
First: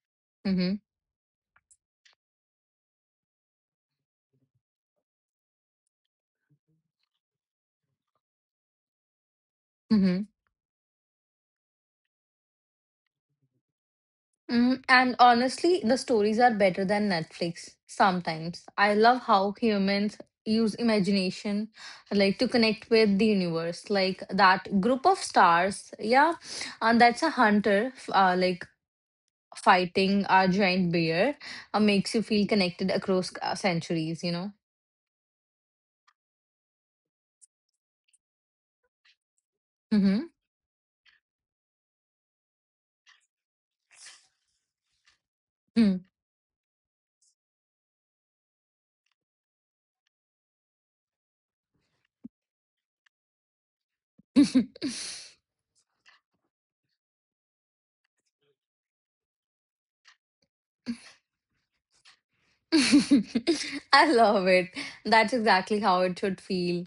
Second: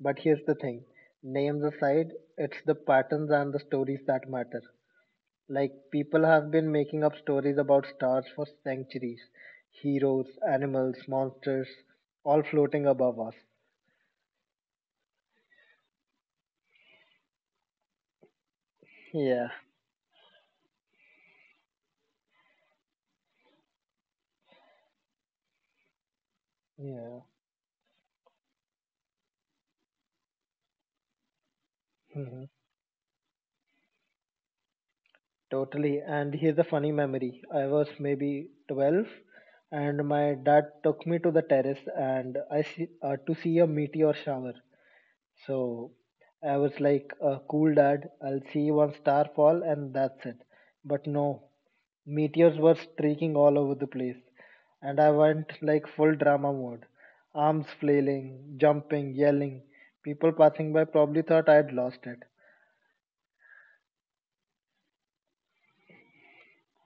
[SPEAKER 1] But here's the
[SPEAKER 2] Mm-hmm.
[SPEAKER 1] thing, names aside, it's the patterns and the stories that matter. Like, people have been making up stories about stars for centuries,
[SPEAKER 2] Mm-hmm.
[SPEAKER 1] heroes, animals, monsters, all floating above us.
[SPEAKER 2] And honestly, the stories are better than Netflix sometimes. I love
[SPEAKER 1] Yeah,
[SPEAKER 2] how humans use imagination like to connect with the universe, like that group of stars, yeah, and
[SPEAKER 1] yeah.
[SPEAKER 2] that's a hunter fighting a giant bear, makes you feel connected across centuries, you know.
[SPEAKER 1] Totally. And here's a funny memory. I was maybe 12 and
[SPEAKER 2] Mm-hmm.
[SPEAKER 1] my dad took me to the terrace and to see a meteor shower. So I was like, cool dad, I'll see one star fall and that's it. But no, meteors were streaking all over the place. And I went like full drama mode. Arms flailing, jumping, yelling. People passing by probably thought I'd lost it.
[SPEAKER 2] I love it. That's exactly how it should feel.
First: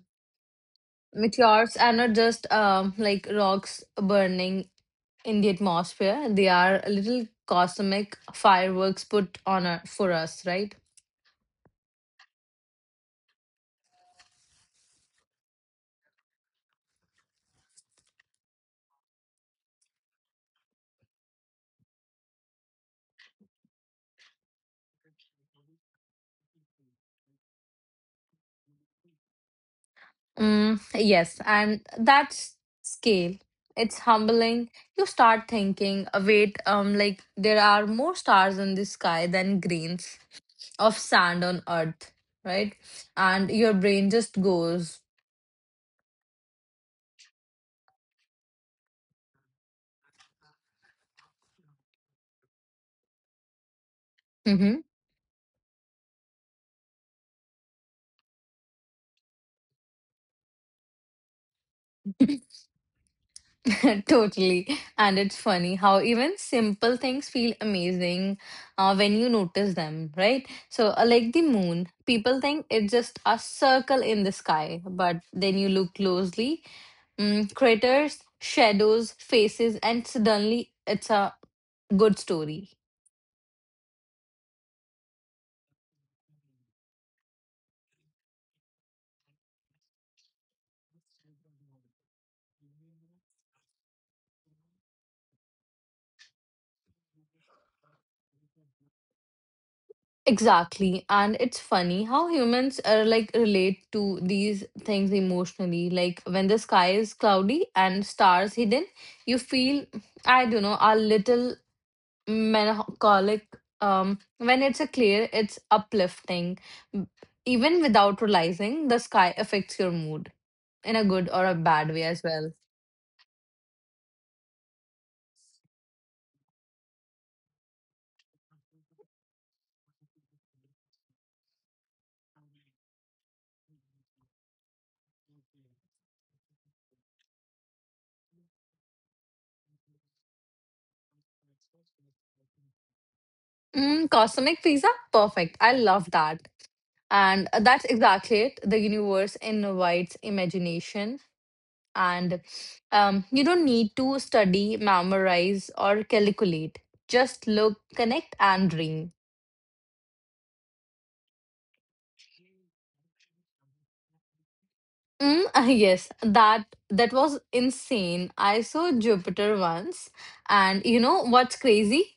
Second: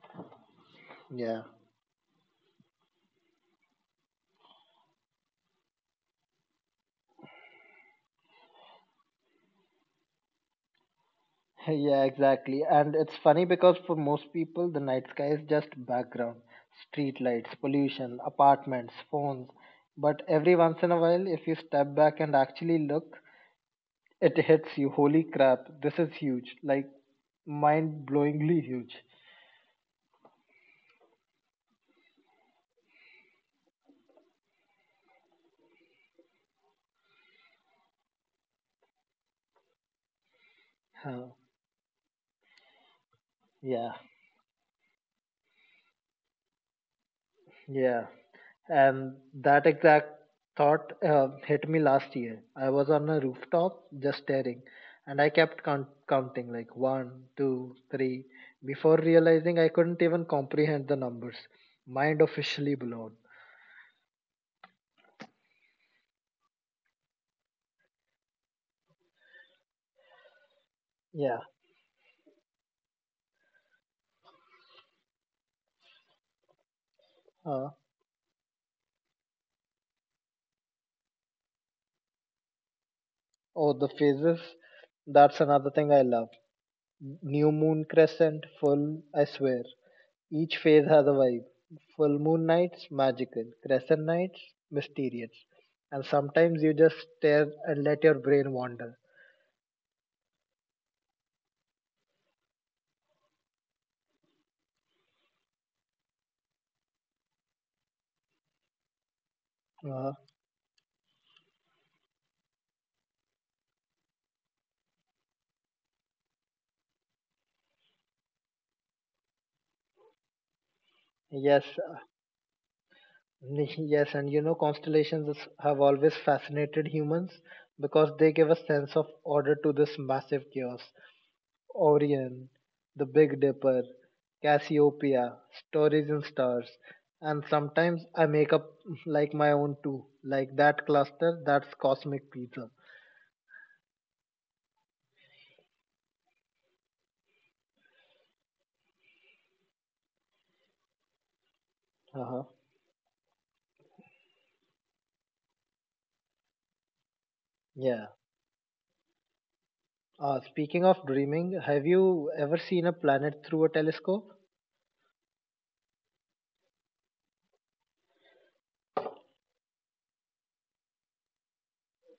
[SPEAKER 1] Yeah.
[SPEAKER 2] Meteors are not just like rocks burning in the atmosphere. They are a little cosmic fireworks put on a, for us, right?
[SPEAKER 1] Yeah, exactly. And it's funny because for most people, the night sky is just background, street lights, pollution, apartments, phones. But every once in a while, if you step back and actually look, it hits you. Holy crap, this is huge. Like mind blowingly huge.
[SPEAKER 2] Mm, yes, and that's scale. It's humbling. You start thinking, "Wait, like there are more stars in the sky than grains of
[SPEAKER 1] Huh.
[SPEAKER 2] sand on Earth, right? And your
[SPEAKER 1] Yeah.
[SPEAKER 2] brain just goes,
[SPEAKER 1] Yeah, and that exact thought hit me last year. I was on a rooftop just staring,
[SPEAKER 2] mm-hmm.
[SPEAKER 1] and I kept counting like one, two, three, before realizing I couldn't even comprehend the numbers. Mind officially blown.
[SPEAKER 2] Totally. And it's funny how even simple things feel amazing when you notice them, right? So, like
[SPEAKER 1] Yeah.
[SPEAKER 2] the moon, people think it's just a circle in the sky, but then you look closely,
[SPEAKER 1] Uh,
[SPEAKER 2] craters, shadows, faces, and suddenly it's a good story.
[SPEAKER 1] oh, the phases. That's another thing I love. New moon crescent, full, I swear. Each phase has a vibe. Full moon nights, magical. Crescent nights, mysterious. And sometimes you just stare and let your brain wander.
[SPEAKER 2] Exactly. And it's funny how humans are like relate to these things emotionally. Like when the sky is cloudy and stars hidden, you feel,
[SPEAKER 1] Uh,
[SPEAKER 2] I don't know, a little melancholic. When it's a clear, it's uplifting. M- Even without realizing, the sky affects your mood in a good or a
[SPEAKER 1] yes,
[SPEAKER 2] bad
[SPEAKER 1] uh,
[SPEAKER 2] way as well.
[SPEAKER 1] yes, and you know, have always fascinated humans because they give a sense of order to this massive chaos. Orion, the Big Dipper, Cassiopeia, stories in stars, and sometimes I make up like my own too, like that cluster that's cosmic pizza.
[SPEAKER 2] Mm, cosmic pizza? Perfect. I love that. And that's exactly it. The universe invites imagination and
[SPEAKER 1] Uh-huh.
[SPEAKER 2] you don't need to study, memorize, or calculate. Just look,
[SPEAKER 1] Yeah.
[SPEAKER 2] connect, and dream.
[SPEAKER 1] Speaking of dreaming, have you ever seen a planet through a telescope?
[SPEAKER 2] Mm, yes, that was insane. I saw Jupiter once, and you know what's crazy?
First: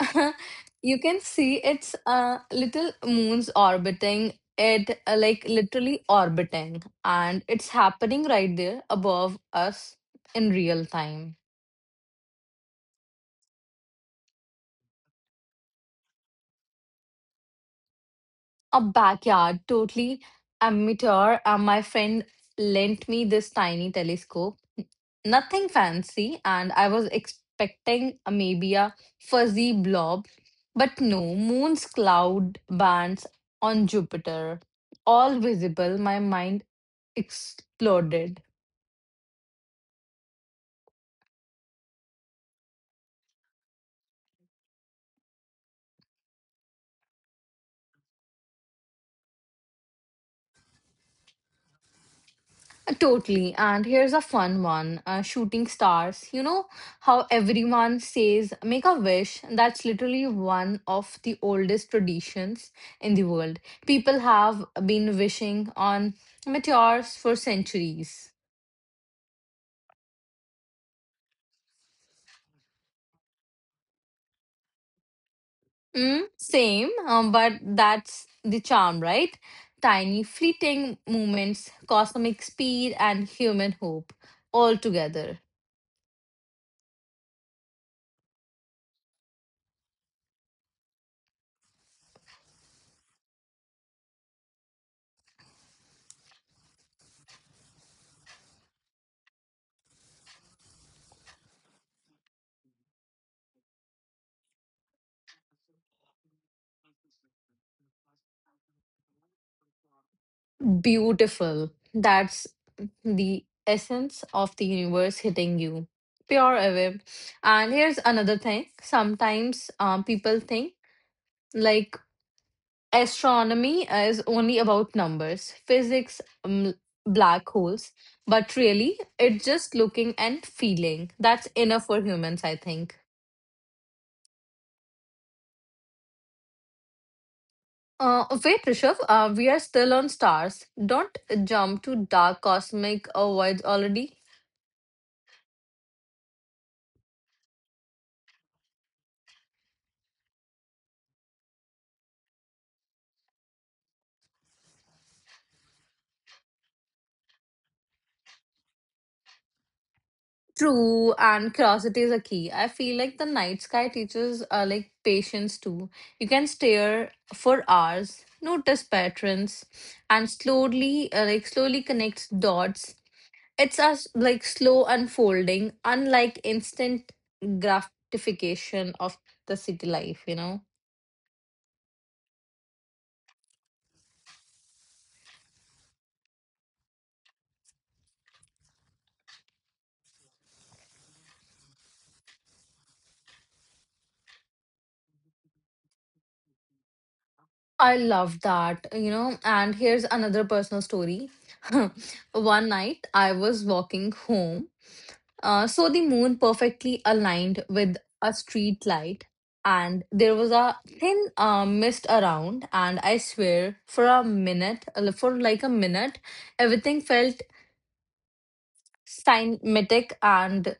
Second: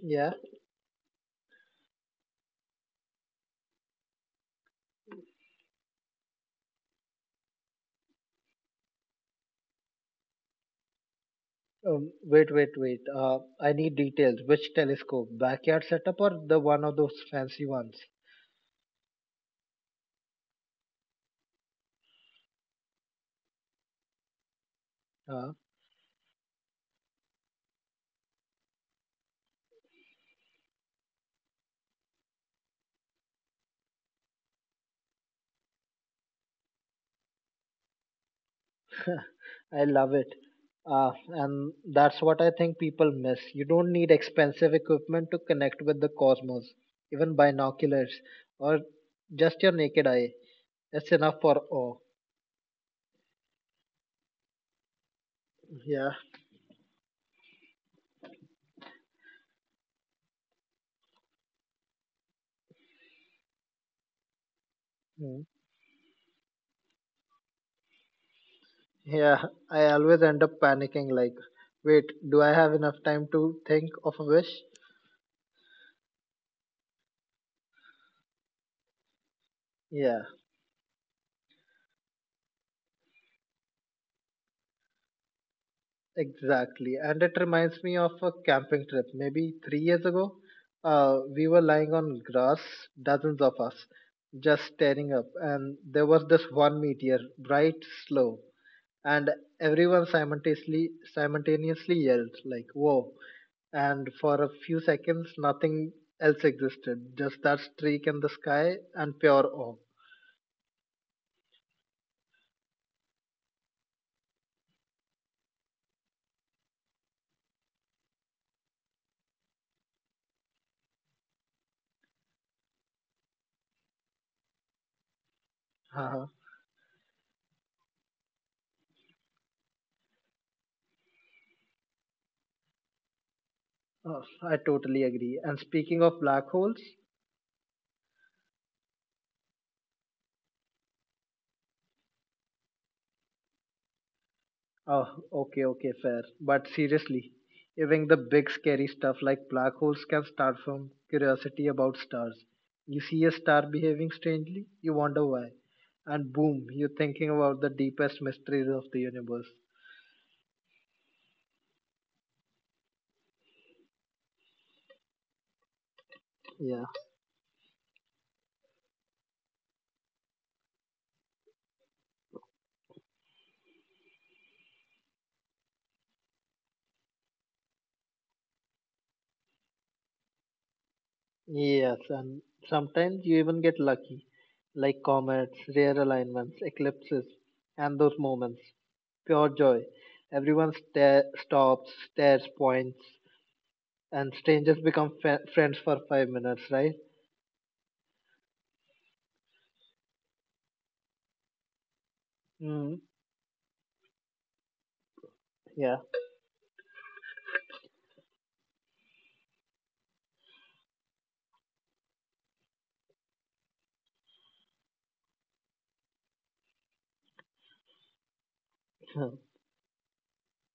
[SPEAKER 2] You can see its little moons orbiting it, like literally orbiting, and it's happening right there above us in real time.
[SPEAKER 1] Wait, wait, wait. I need details. Which telescope? Backyard setup or the one of those fancy ones?
[SPEAKER 2] A backyard, totally amateur. My friend lent me this tiny telescope,
[SPEAKER 1] Uh,
[SPEAKER 2] nothing fancy, and I was expecting a, maybe a fuzzy blob, but no, moon's cloud bands on Jupiter, all visible. My mind exploded.
[SPEAKER 1] I love it. And that's what I think people miss. You don't need expensive equipment to connect with the cosmos, even binoculars or just your naked eye. It's enough for awe.
[SPEAKER 2] Totally. And here's a fun one, shooting
[SPEAKER 1] Yeah.
[SPEAKER 2] stars. You know how everyone says, make a wish? That's literally one of the oldest traditions in the world. People have been
[SPEAKER 1] Hmm.
[SPEAKER 2] wishing on meteors for centuries.
[SPEAKER 1] Yeah, I always end up panicking like, wait, do I have enough time to think of a wish?
[SPEAKER 2] Mm, same, but that's the charm, right?
[SPEAKER 1] Yeah,
[SPEAKER 2] Tiny, fleeting moments, cosmic speed, and human hope all together.
[SPEAKER 1] exactly. And it reminds me of a camping trip. Maybe 3 years ago, we were lying on grass, dozens of us, just staring up, and there was this one meteor, bright, slow, and everyone simultaneously yelled like, "Whoa!" And for a few seconds, nothing else existed, just that streak in the sky and pure awe.
[SPEAKER 2] Beautiful. That's the essence of the universe hitting you. Pure away. And here's another thing. Sometimes people think like astronomy is only about numbers, physics,
[SPEAKER 1] Uh-huh.
[SPEAKER 2] black holes. But really, it's just looking and feeling. That's enough for humans, I think.
[SPEAKER 1] I totally agree. And speaking of black holes,
[SPEAKER 2] Wait, Rishabh, we are still on stars. Don't jump to dark cosmic voids already.
[SPEAKER 1] oh, okay, okay, fair. But seriously, even the big scary stuff like black holes can start from curiosity about stars. You see a star behaving strangely, you wonder why. And boom, you're thinking about the deepest mysteries of the universe.
[SPEAKER 2] True, and curiosity is a key. I feel like the night sky teaches like patience too. You can
[SPEAKER 1] Yeah.
[SPEAKER 2] stare for hours, notice patterns, and slowly connect dots. It's a slow unfolding, unlike instant gratification of the city life. You know,
[SPEAKER 1] Yes, and sometimes you even get lucky, like comets, rare alignments, eclipses, and those moments. Pure joy. Everyone stops, stares, points, and strangers become friends for 5 minutes, right?
[SPEAKER 2] I love that. You know, and here's another personal story. One
[SPEAKER 1] Mm,
[SPEAKER 2] night I was walking home. So the
[SPEAKER 1] yeah.
[SPEAKER 2] moon perfectly aligned with a street light, and there was a thin mist around. And I swear, for like a minute, everything felt
[SPEAKER 1] oh,
[SPEAKER 2] cymatic, and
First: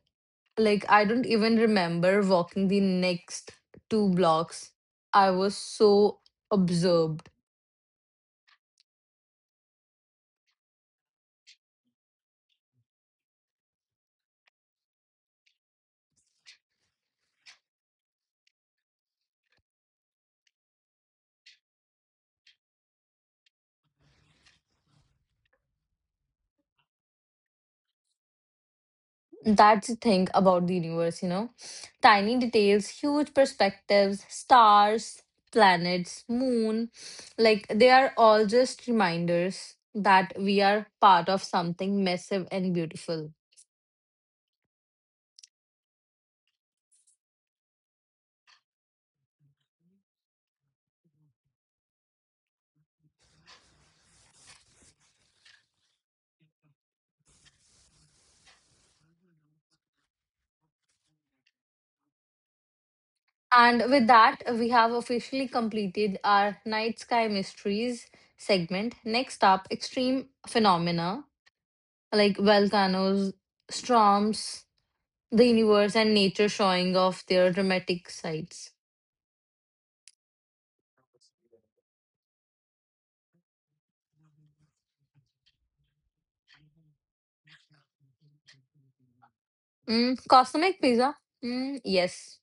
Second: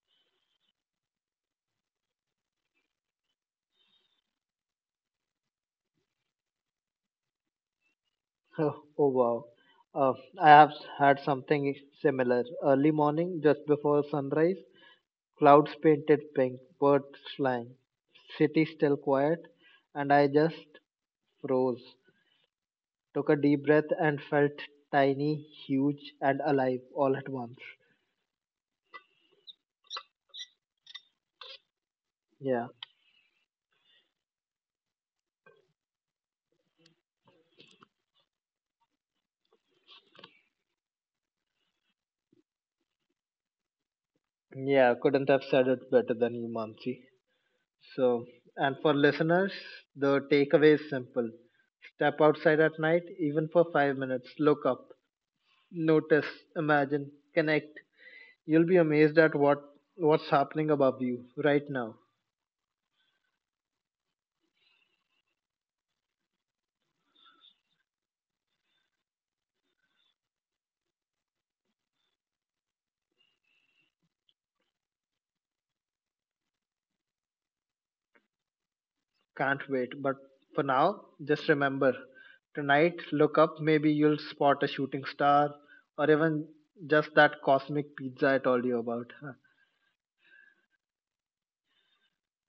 [SPEAKER 2] like I don't even remember walking the next 2 blocks. I was so absorbed.
[SPEAKER 1] oh, wow. Uh, I have had something similar. Early morning, just before sunrise, clouds painted pink, birds flying, city still quiet, and I just froze, took a deep breath and felt tiny, huge, and alive all at once.
[SPEAKER 2] That's the thing about the universe, you know. Tiny
[SPEAKER 1] Yeah,
[SPEAKER 2] details, huge perspectives, stars, planets, moon, like they are all just reminders that we are part of something massive and beautiful.
[SPEAKER 1] yeah, couldn't have said it better than you, Mansi. So, and for listeners, the takeaway is simple, step outside at night, even for 5 minutes, look up, notice, imagine, connect. You'll be amazed at what what's happening above you right now.
[SPEAKER 2] And with that, we have officially completed our Night Sky Mysteries segment. Next up, extreme phenomena like volcanoes, storms, the universe, and nature showing off their dramatic sides.
[SPEAKER 1] Can't wait. But for now, just remember, tonight, look up. Maybe you'll spot a shooting star or even just that cosmic pizza I told you about. Huh.
[SPEAKER 2] Mm, cosmic pizza? Mm, yes.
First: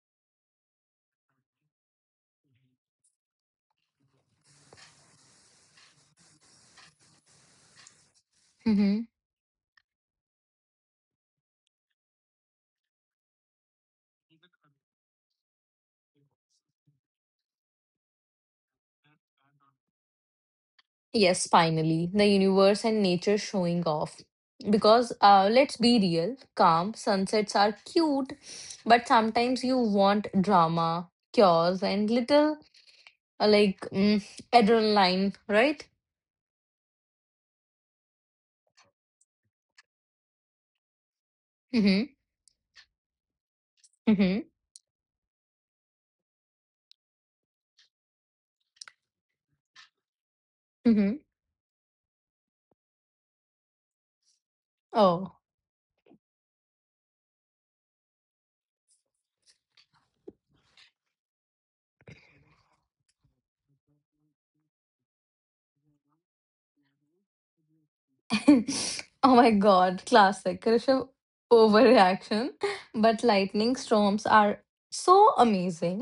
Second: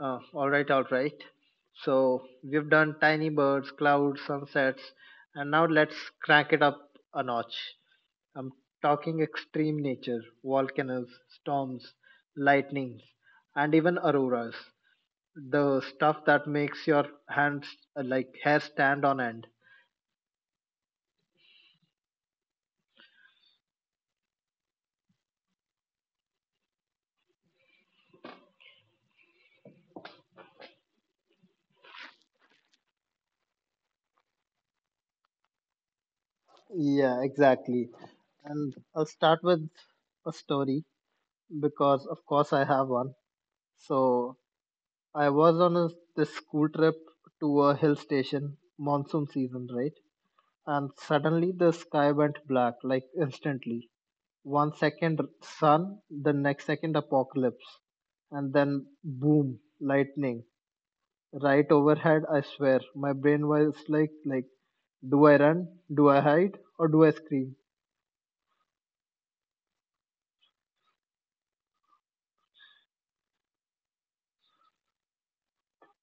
[SPEAKER 1] All right, all right. So we've done tiny birds, clouds, sunsets, and now let's crank it up a notch. I'm
[SPEAKER 2] Hmm.
[SPEAKER 1] talking extreme nature, volcanoes, storms, lightnings, and even auroras. The stuff that makes your hands like hair stand on end.
[SPEAKER 2] Yes, finally. The universe and nature showing off. Because let's be real, calm sunsets are cute, but sometimes you want drama, chaos, and little uh, like mm, adrenaline, right?
[SPEAKER 1] Yeah, exactly. And I'll start with a story
[SPEAKER 2] Mm-hmm.
[SPEAKER 1] because, of course, I have one. So
[SPEAKER 2] Mm-hmm.
[SPEAKER 1] I was on this school trip to a hill station, monsoon season, right? And
[SPEAKER 2] Mm-hmm.
[SPEAKER 1] suddenly the sky went black, like instantly. 1 second
[SPEAKER 2] Oh.
[SPEAKER 1] sun, the next second apocalypse, and then boom, lightning right overhead. I swear, my brain was like, do I run? Do I hide? Or do I scream?
[SPEAKER 2] Oh my god, classic. Rishabh overreaction. But lightning storms are so amazing.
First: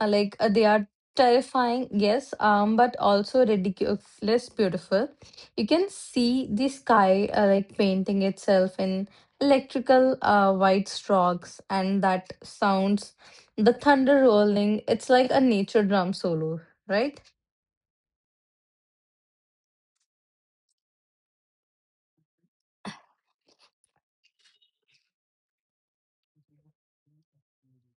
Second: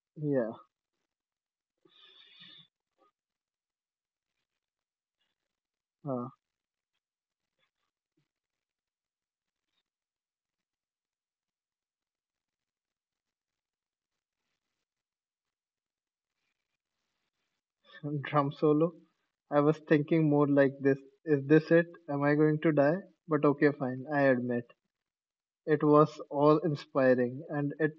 [SPEAKER 2] Uh, Like uh,
[SPEAKER 1] Yeah.
[SPEAKER 2] they are terrifying, yes, but also ridiculous beautiful. You can
[SPEAKER 1] uh.
[SPEAKER 2] see the sky like painting itself in electrical white strokes, and that sounds the thunder rolling. It's like a nature drum solo, right?
[SPEAKER 1] Drum solo. I was thinking more like this. Is this it? Am I going to die? But okay, fine. I admit. It was all inspiring and it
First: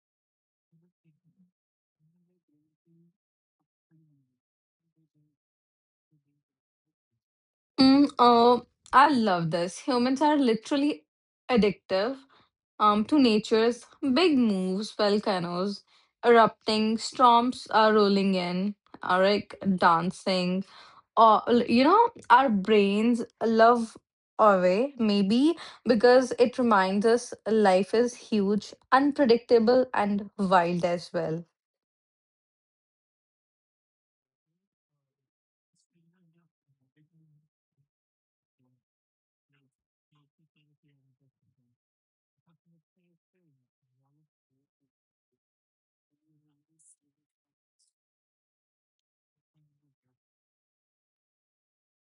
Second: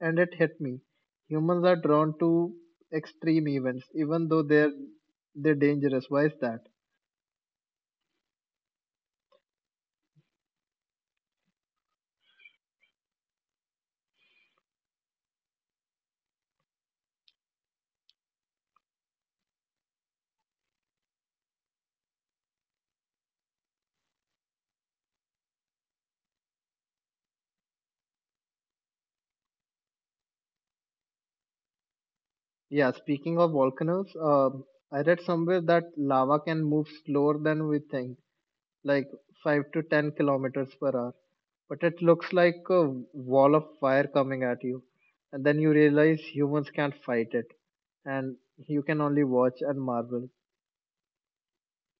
[SPEAKER 1] and it hit me. Humans are drawn to extreme events even though they're dangerous. Why is that?
[SPEAKER 2] Mm, oh, I love this. Humans are literally addictive to nature's big moves, volcanoes erupting, storms are rolling in, Arik dancing. Or, you know, our brains love Orway, maybe because it reminds us life is huge, unpredictable, and wild as well.
[SPEAKER 1] Yeah, speaking of volcanoes, I read somewhere that lava can move slower than we think, like 5 to 10 kilometers per hour, but it looks like a wall of fire coming at you, and then you realize humans can't fight it, and you can only watch and marvel.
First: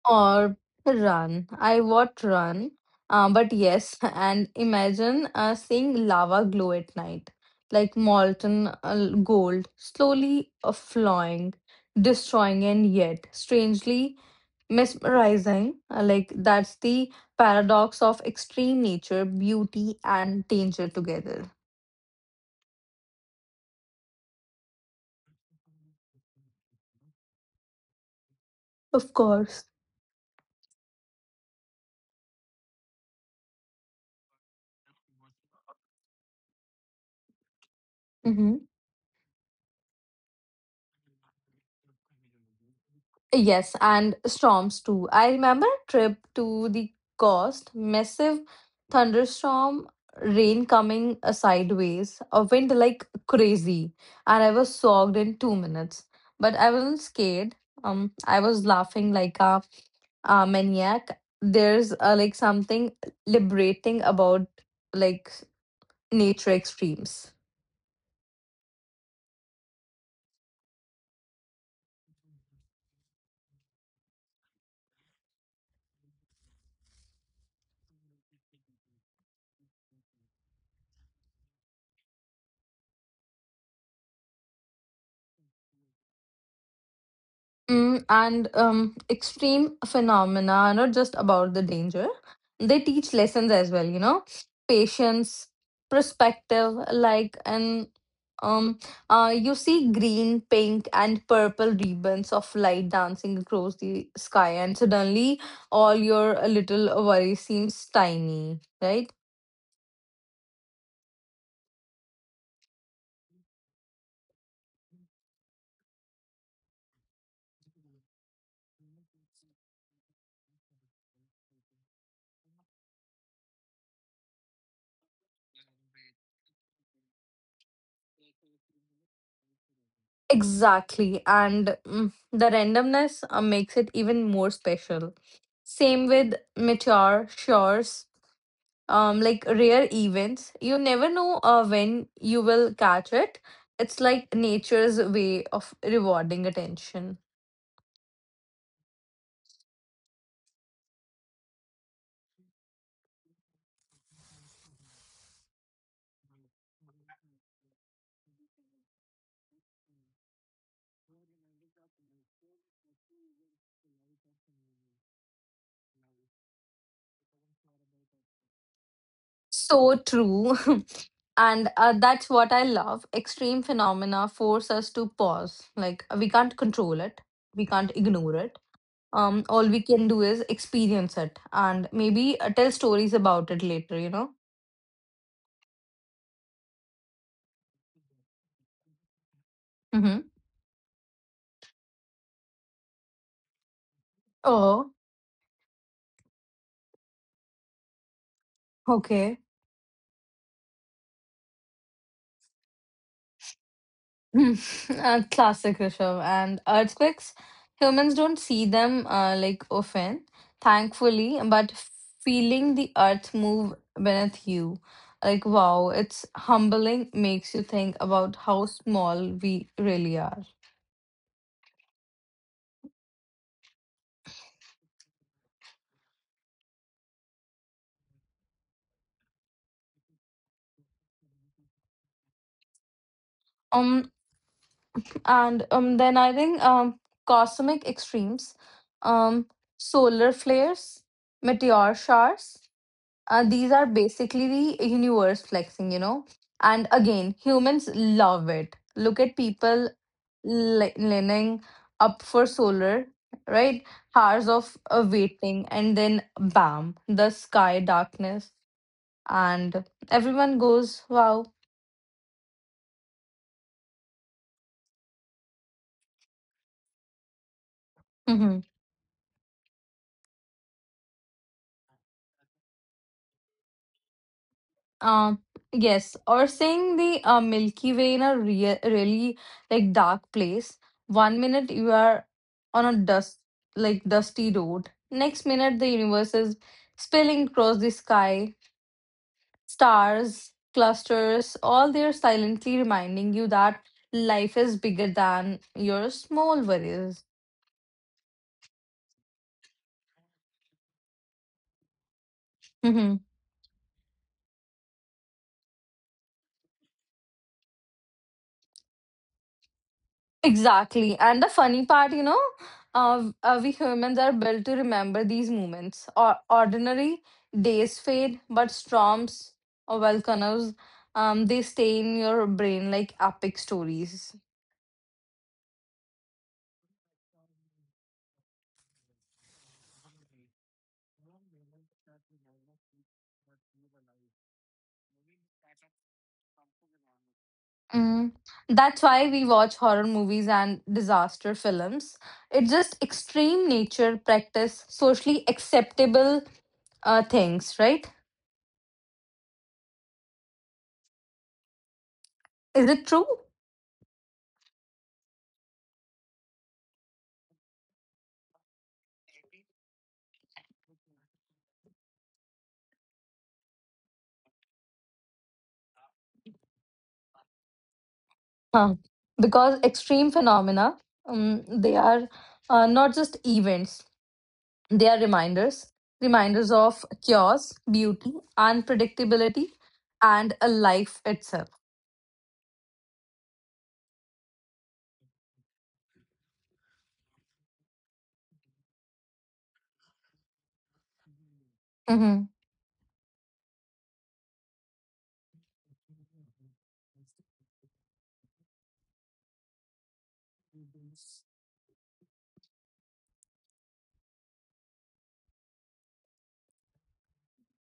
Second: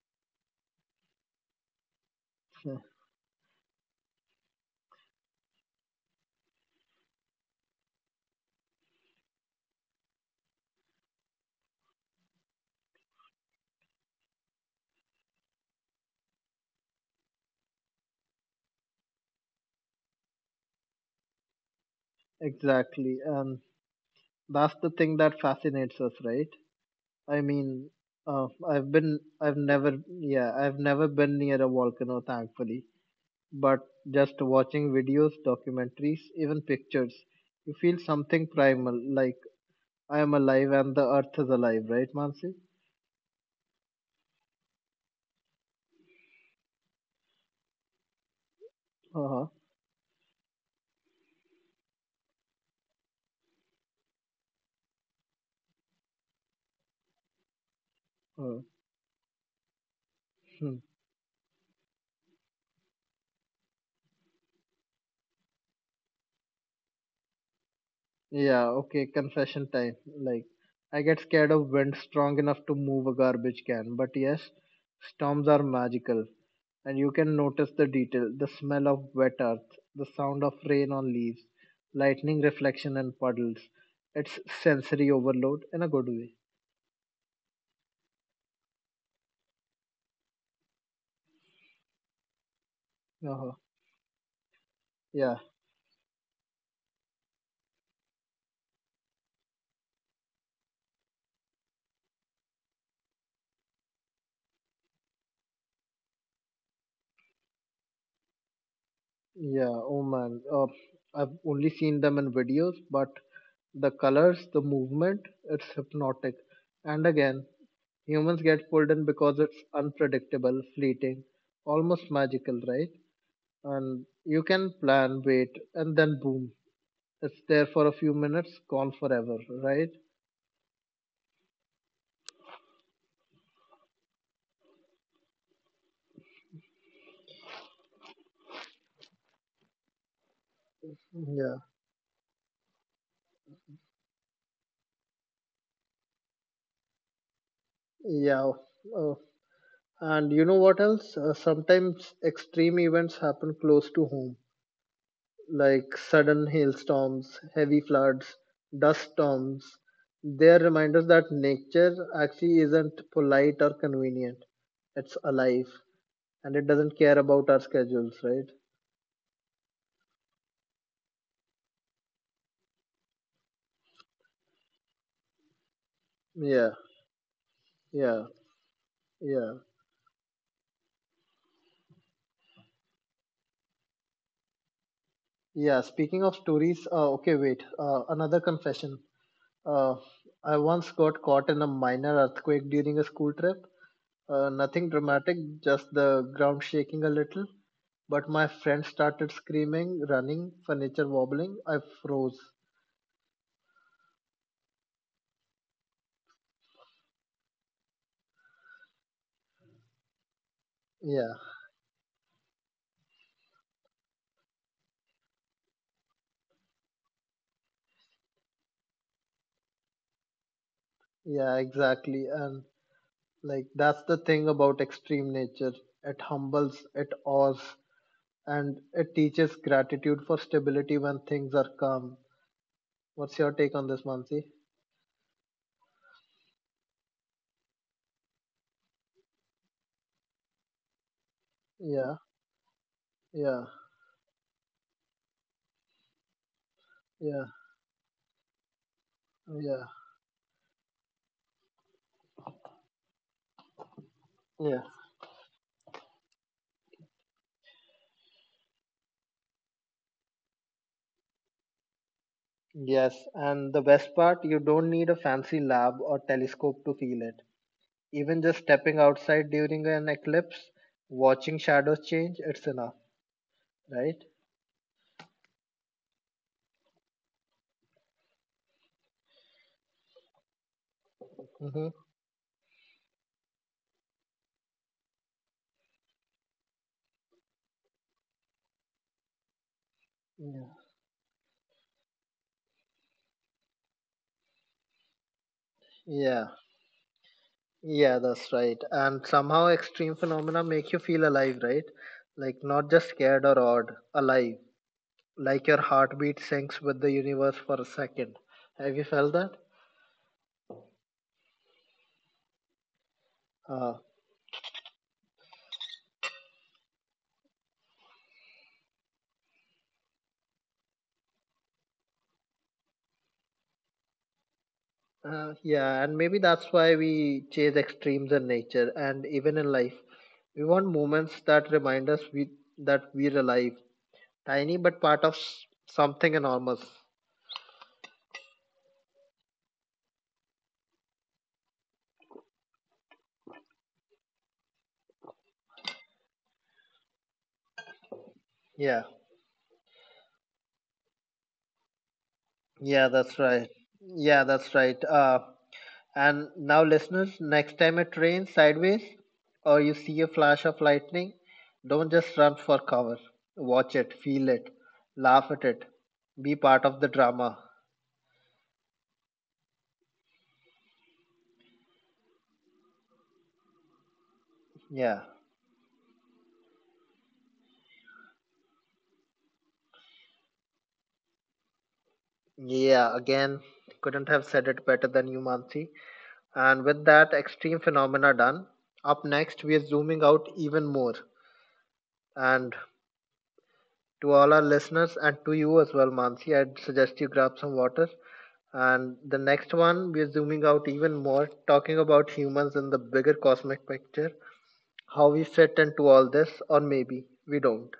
[SPEAKER 2] Or run. I watch Run. But yes, and imagine seeing lava glow at night, like molten gold, slowly flowing, destroying, and yet strangely mesmerizing. Like that's the paradox of extreme nature, beauty, and danger together.
[SPEAKER 1] Exactly, and that's the thing that fascinates us, right? I mean, uh, I've
[SPEAKER 2] Of
[SPEAKER 1] been I've
[SPEAKER 2] course.
[SPEAKER 1] never yeah I've never been near a volcano, thankfully. But just watching videos, documentaries, even pictures, you feel something
[SPEAKER 2] Mm-hmm.
[SPEAKER 1] primal, like I am alive and the earth is alive, right, Mansi?
[SPEAKER 2] Yes, and storms too. I remember a trip to the coast, massive
[SPEAKER 1] Uh-huh.
[SPEAKER 2] thunderstorm, rain coming sideways, a wind like crazy, and I was soaked in 2 minutes. But I wasn't scared. I
[SPEAKER 1] Uh,
[SPEAKER 2] was laughing like a
[SPEAKER 1] hmm.
[SPEAKER 2] maniac. There's like something liberating about like nature extremes.
[SPEAKER 1] Yeah, okay, confession time. Like, I get scared of wind strong enough to move a garbage can, but yes, storms are magical, and you can notice the detail, the smell of wet earth, the sound of rain on leaves, lightning reflection in puddles. It's sensory overload in a good way.
[SPEAKER 2] And extreme phenomena are not just about the danger. They teach lessons
[SPEAKER 1] Uh-huh.
[SPEAKER 2] as well, you know,
[SPEAKER 1] Yeah.
[SPEAKER 2] patience, perspective, and um you see green, pink and purple ribbons of light dancing across the sky, and suddenly all your little worry seems tiny, right?
[SPEAKER 1] Yeah, oh man. I've only seen them in videos, but the colors, the movement, it's hypnotic. And again, humans get pulled in because it's unpredictable, fleeting, almost magical, right? And you can plan, wait, and then boom, it's there for a few minutes, gone forever, right?
[SPEAKER 2] Exactly. And the randomness makes it even more special. Same with mature shores, like rare events, you never know
[SPEAKER 1] Yeah,
[SPEAKER 2] when you will catch it. It's like nature's way of rewarding attention.
[SPEAKER 1] yeah. Uh, and you know what else? Sometimes extreme events happen close to home, like sudden hailstorms, heavy floods, dust storms. They are reminders that nature actually isn't polite or convenient. It's alive and it doesn't care about our schedules, right?
[SPEAKER 2] So true. And that's what I love. Extreme phenomena force us to pause, like we can't
[SPEAKER 1] Yeah,
[SPEAKER 2] control it, we can't
[SPEAKER 1] yeah,
[SPEAKER 2] ignore it,
[SPEAKER 1] yeah,
[SPEAKER 2] all we can do is experience it, and maybe tell stories about it later, you know.
[SPEAKER 1] yeah. Speaking of stories, okay, wait, another confession. Uh,
[SPEAKER 2] Mm-hmm.
[SPEAKER 1] I once got caught in a minor earthquake during a school trip. Nothing
[SPEAKER 2] Oh,
[SPEAKER 1] dramatic, just the ground shaking a little. But my friend started
[SPEAKER 2] okay.
[SPEAKER 1] screaming, running, furniture wobbling. I froze.
[SPEAKER 2] Hmm. Classic Rishabh. And earthquakes, humans don't see them like often,
[SPEAKER 1] Yeah,
[SPEAKER 2] thankfully, but feeling the earth move beneath you, like wow, it's humbling, makes you think about how small we really are.
[SPEAKER 1] yeah, exactly. And like that's the thing about extreme nature. It humbles, it awes, and it teaches gratitude for stability when things are calm. What's your take on this,
[SPEAKER 2] Um,
[SPEAKER 1] Mansi?
[SPEAKER 2] and then I think cosmic extremes, um, solar flares, meteor
[SPEAKER 1] Yeah,
[SPEAKER 2] showers. uh,
[SPEAKER 1] yeah,
[SPEAKER 2] these are basically the universe flexing, you know. And again,
[SPEAKER 1] yeah,
[SPEAKER 2] humans love it. Look at
[SPEAKER 1] yeah,
[SPEAKER 2] people lining up for solar, right? Hours of
[SPEAKER 1] yeah.
[SPEAKER 2] waiting, and then bam, the sky darkness, and everyone goes, wow.
[SPEAKER 1] Yes, and the best part, you don't need a fancy lab or telescope to feel it, even just stepping outside during an eclipse, watching shadows change, it's enough, right?
[SPEAKER 2] Um, yes, or saying the Milky Way in a real, really like dark place. One minute
[SPEAKER 1] Mm-hmm.
[SPEAKER 2] you are on a dusty road. Next minute the universe is spilling across the sky. Stars,
[SPEAKER 1] Yeah.
[SPEAKER 2] clusters, all they are silently reminding you that life is bigger than your
[SPEAKER 1] Yeah,
[SPEAKER 2] small worries.
[SPEAKER 1] yeah, that's right. And somehow extreme phenomena make you feel alive, right? Like not just scared or odd, alive. Like your heartbeat syncs with the universe for a second. Have you felt that?
[SPEAKER 2] Exactly. And the funny part, you know, we
[SPEAKER 1] Uh,
[SPEAKER 2] humans are built to remember these moments. Or ordinary days fade, but storms or volcanoes, they stay in your brain like epic stories.
[SPEAKER 1] yeah, and maybe that's why we chase extremes in nature and even in life. We want moments that remind us we that we're alive, tiny but part of something enormous.
[SPEAKER 2] Mm. That's why we watch horror movies and disaster films. It's just extreme nature practice, socially acceptable things, right?
[SPEAKER 1] Yeah.
[SPEAKER 2] Is it
[SPEAKER 1] Yeah,
[SPEAKER 2] true?
[SPEAKER 1] that's right. Yeah, that's right. And now, listeners, next time it rains sideways or you see a flash of lightning, don't just run for cover. Watch it, feel it, laugh at it, be part of the drama.
[SPEAKER 2] Huh. Because extreme phenomena, they are not just events, they are
[SPEAKER 1] Yeah.
[SPEAKER 2] reminders, reminders of chaos, beauty, unpredictability, and a life itself.
[SPEAKER 1] Yeah, again, couldn't have said it better than you, Mansi. And with that extreme phenomena done, up next, we are zooming out even more,
[SPEAKER 2] Hmm.
[SPEAKER 1] and to all our listeners and to you as well, Mansi, I'd suggest you grab some water. And the next one, we're zooming out even more, talking about humans in the bigger cosmic picture, how we fit into all this, or maybe we don't.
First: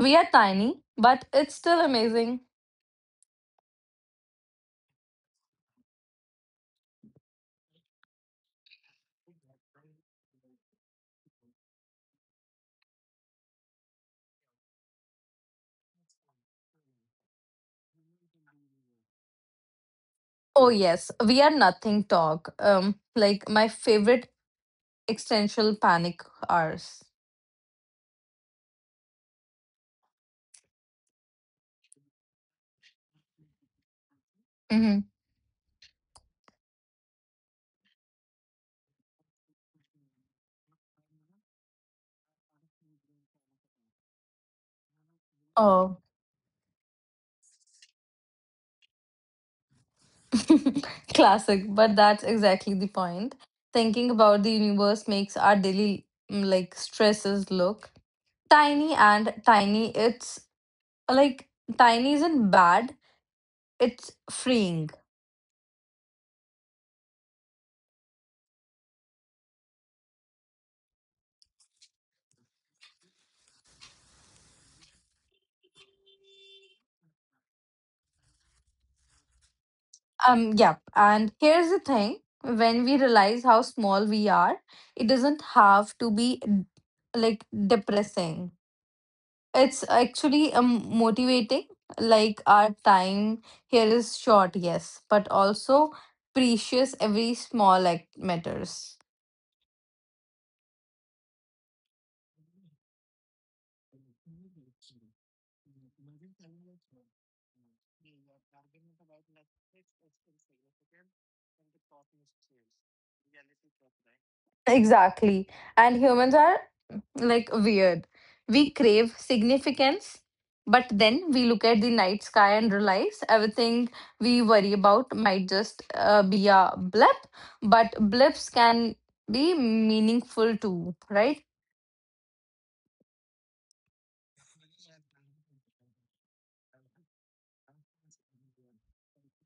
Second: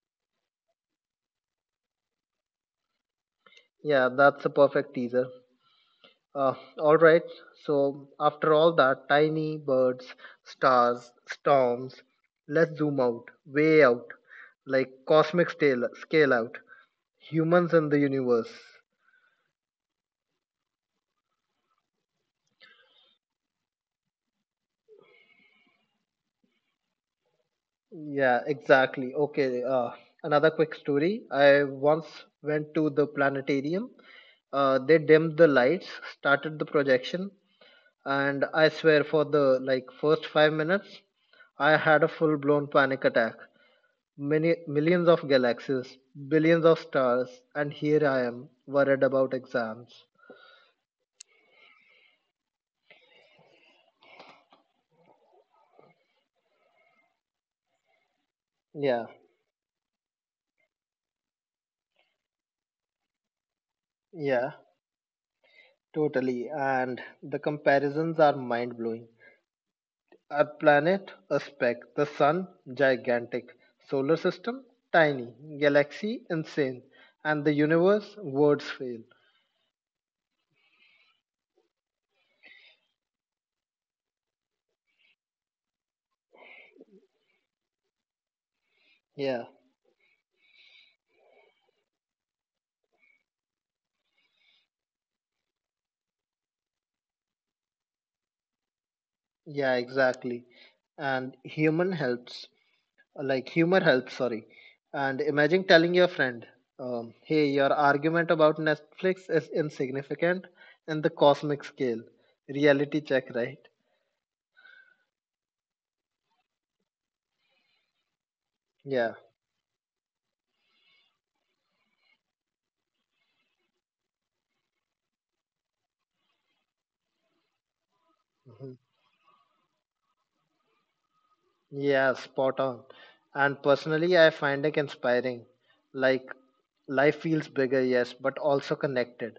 [SPEAKER 2] We are tiny, but it's still amazing.
[SPEAKER 1] Yeah, that's a perfect teaser. Uh, all right, so after all that, tiny birds, stars, storms, let's zoom out, way out, like cosmic scale, scale out, humans in the universe.
[SPEAKER 2] Oh, yes, we are nothing talk. Like my favorite existential panic hours.
[SPEAKER 1] Yeah, exactly. Okay, another quick story. I once went to the planetarium. They
[SPEAKER 2] Hmm.
[SPEAKER 1] dimmed the lights, started the projection, and I swear for the like first 5 minutes, I had a full-blown panic attack. Many millions of galaxies,
[SPEAKER 2] Oh.
[SPEAKER 1] billions of stars, and here I am worried about exams.
[SPEAKER 2] Classic, but that's exactly the point. Thinking about the universe makes our daily like stresses look tiny
[SPEAKER 1] Yeah,
[SPEAKER 2] and tiny. It's like tiny isn't bad, it's
[SPEAKER 1] yeah,
[SPEAKER 2] freeing.
[SPEAKER 1] totally. And the comparisons are mind-blowing. Our planet, a speck. The sun, gigantic. Solar system, tiny. Galaxy, insane. And the universe, words fail.
[SPEAKER 2] Yeah, and here's the thing, when we realize how small we are, it doesn't have to be like depressing.
[SPEAKER 1] Yeah,
[SPEAKER 2] It's actually motivating. Like, our time here is short, yes, but also precious. Every small act matters.
[SPEAKER 1] yeah, exactly. And human helps, like humor helps, sorry. And imagine telling your friend, hey, your argument about Netflix is insignificant in the cosmic scale. Reality check, right?
[SPEAKER 2] Exactly. And humans are like weird. We
[SPEAKER 1] Yeah.
[SPEAKER 2] crave significance, but then we look at the night sky and realize everything we worry about might just be a blip, but blips
[SPEAKER 1] Mm-hmm.
[SPEAKER 2] can be meaningful too, right?
[SPEAKER 1] Yeah, spot on. And personally, I find it inspiring. Like, life feels bigger, yes, but also connected.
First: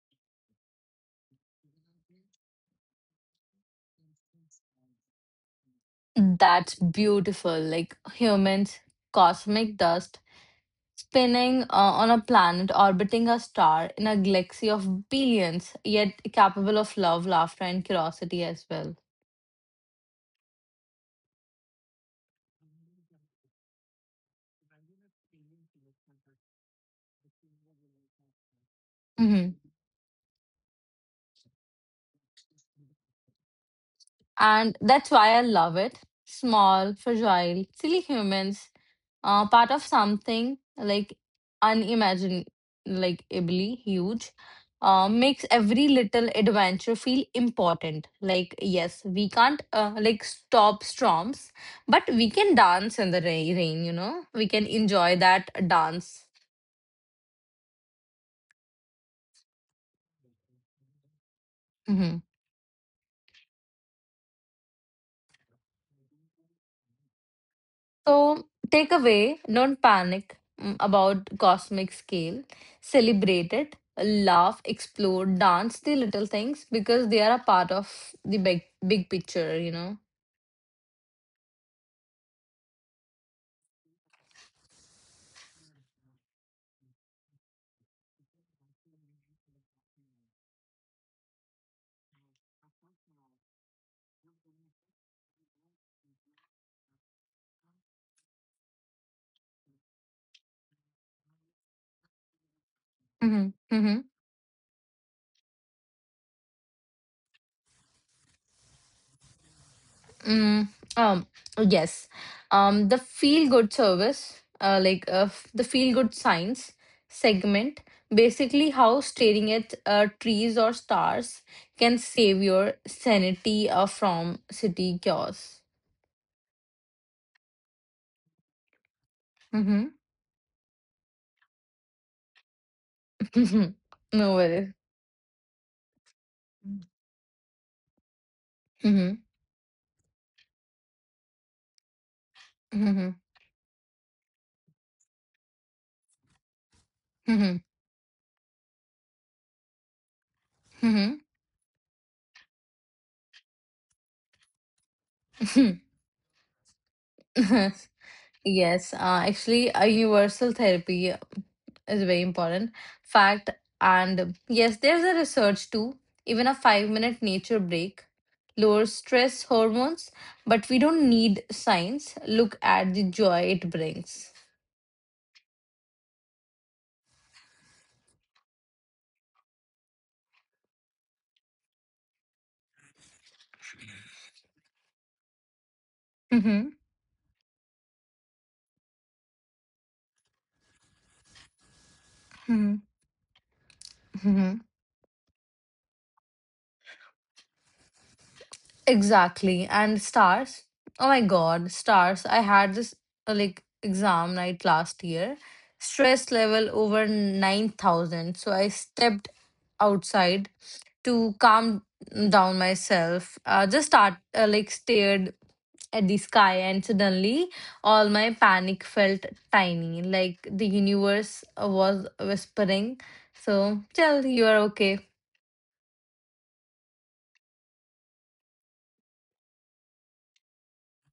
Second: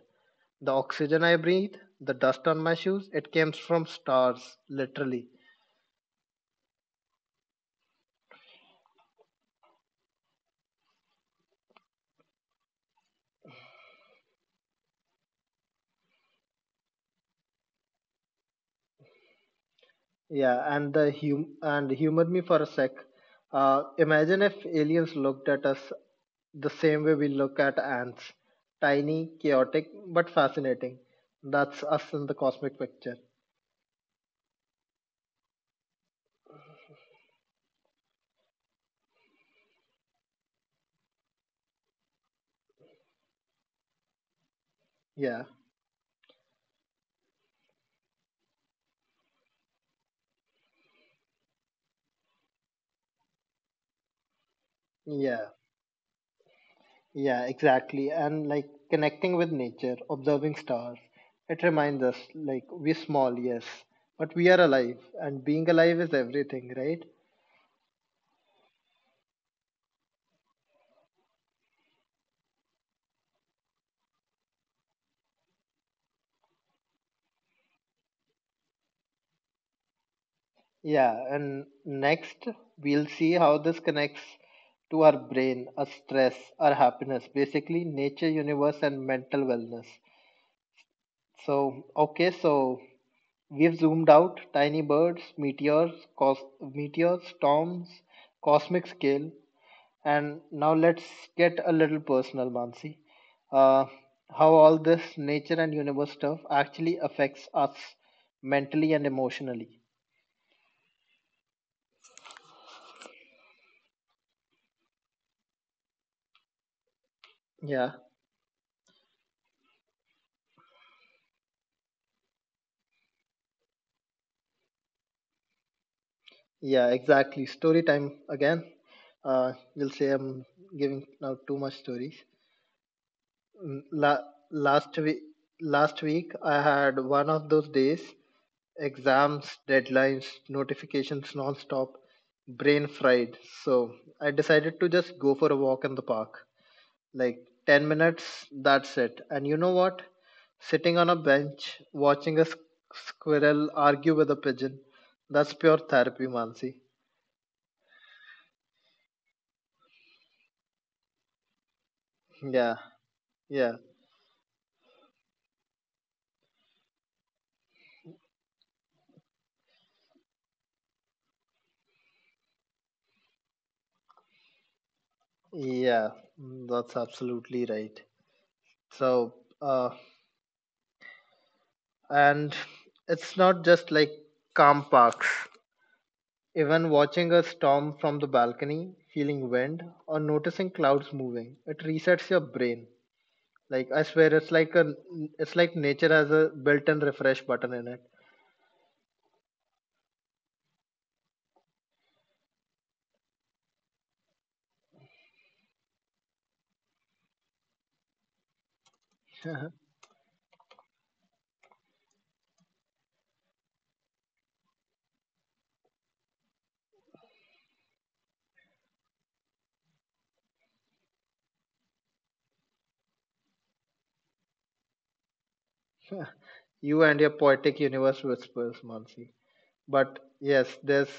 [SPEAKER 1] The oxygen I breathe, the dust on my shoes, it comes from stars, literally.
[SPEAKER 2] That's beautiful. Like humans, cosmic dust, spinning on a planet, orbiting a star in a galaxy of billions, yet capable of love, laughter, and curiosity as well.
[SPEAKER 1] Yeah, and the hum and humor me for a sec. Imagine if aliens looked at us the same way we look at ants. Tiny,
[SPEAKER 2] Hmm.
[SPEAKER 1] chaotic, but fascinating. That's us in the cosmic picture.
[SPEAKER 2] And that's why I love it. Small, fragile, silly humans, part of something like unimaginably like ably huge,
[SPEAKER 1] Yeah,
[SPEAKER 2] makes every little adventure feel important. Like, yes, we can't like stop storms, but we can dance in the rain, you know, we can enjoy
[SPEAKER 1] yeah.
[SPEAKER 2] that dance.
[SPEAKER 1] Yeah, exactly. And like connecting with nature, observing stars, it reminds us
[SPEAKER 2] Mm-hmm.
[SPEAKER 1] like we're small, yes, but we are alive, and being alive is everything, right?
[SPEAKER 2] So, takeaway, don't panic about cosmic scale. Celebrate it, laugh, explore, dance the little things because they are a part of the big, big picture, you know.
[SPEAKER 1] Yeah, and next we'll see how this connects to our brain, our stress, our happiness, basically nature, universe, and mental wellness. So, okay, so we've zoomed out tiny birds, meteors, meteors, storms, cosmic scale. And now let's get a little personal, Mansi.
[SPEAKER 2] Hmm.
[SPEAKER 1] Uh,
[SPEAKER 2] Hmm.
[SPEAKER 1] how all this nature and universe stuff actually affects us mentally and emotionally.
[SPEAKER 2] Mm. Um, yes. The feel good service, the feel good science segment,
[SPEAKER 1] Yeah,
[SPEAKER 2] basically how staring at trees or stars can save your sanity from city chaos.
[SPEAKER 1] yeah, exactly. Story time again. You'll say I'm giving now too much stories.
[SPEAKER 2] Mhm.
[SPEAKER 1] Mm, La-
[SPEAKER 2] No worries.
[SPEAKER 1] Last week, last week I had one of those days.
[SPEAKER 2] Mhm.
[SPEAKER 1] Exams, deadlines, notifications non-stop, brain
[SPEAKER 2] Mhm.
[SPEAKER 1] fried. So I decided to just go for a walk in the park. Like
[SPEAKER 2] Mhm.
[SPEAKER 1] 10 minutes, that's it. And you know what? Sitting on a
[SPEAKER 2] Mhm.
[SPEAKER 1] bench, watching a squirrel argue with a pigeon, that's pure
[SPEAKER 2] Mhm.
[SPEAKER 1] therapy, Mansi.
[SPEAKER 2] Yes, actually, a universal therapy is very important
[SPEAKER 1] Yeah,
[SPEAKER 2] fact.
[SPEAKER 1] yeah,
[SPEAKER 2] And yes, there's a research too. Even a 5-minute nature break lowers stress hormones, but we don't need science. Look at the joy it brings.
[SPEAKER 1] yeah, that's absolutely right. So, uh, and it's not just like calm parks.
[SPEAKER 2] Mhm.
[SPEAKER 1] Even watching a storm from the balcony, feeling wind, or noticing clouds moving, it resets your brain. Like I swear,
[SPEAKER 2] Mhm.
[SPEAKER 1] it's like nature has a built-in refresh button in it.
[SPEAKER 2] Exactly. And stars. Oh my God, stars. I had this like exam night last year. Stress level over 9,000. So I stepped outside to calm down myself. Just start like stared at the sky and suddenly all my panic felt tiny, like the universe was whispering so tell you are okay.
[SPEAKER 1] You and your poetic universe whispers, Mansi. But yes, there's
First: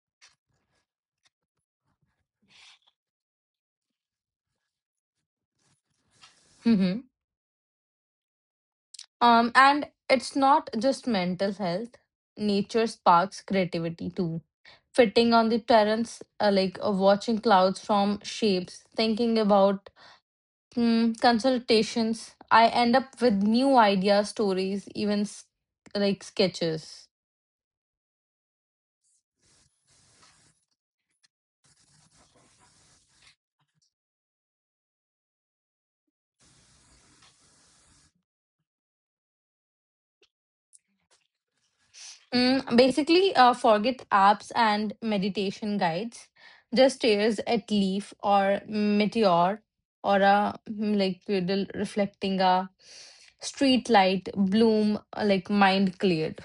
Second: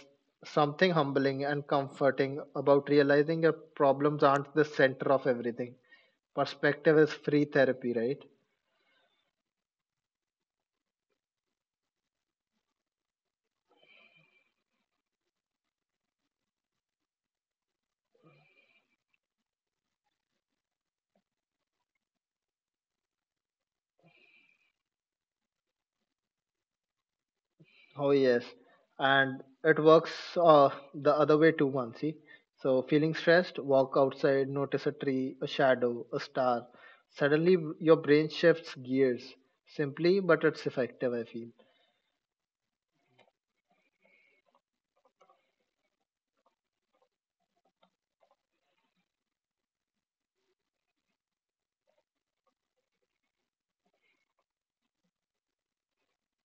[SPEAKER 1] something humbling and comforting about realizing your problems aren't the center of everything. Perspective is free therapy, right?
[SPEAKER 2] And it's not just mental health. Nature sparks creativity too. Fitting on the terrace, watching clouds form shapes, thinking about consultations, I end up with new ideas, stories, even like sketches.
[SPEAKER 1] Oh yes, and it works the other way too, Mansi. So feeling stressed, walk outside, notice a tree, a shadow, a star. Suddenly, your brain shifts gears. Simply, but it's effective. I feel.
[SPEAKER 2] Mm, basically, forget apps and meditation guides. Just stares at leaf or meteor or a like puddle reflecting a street light bloom, like mind cleared.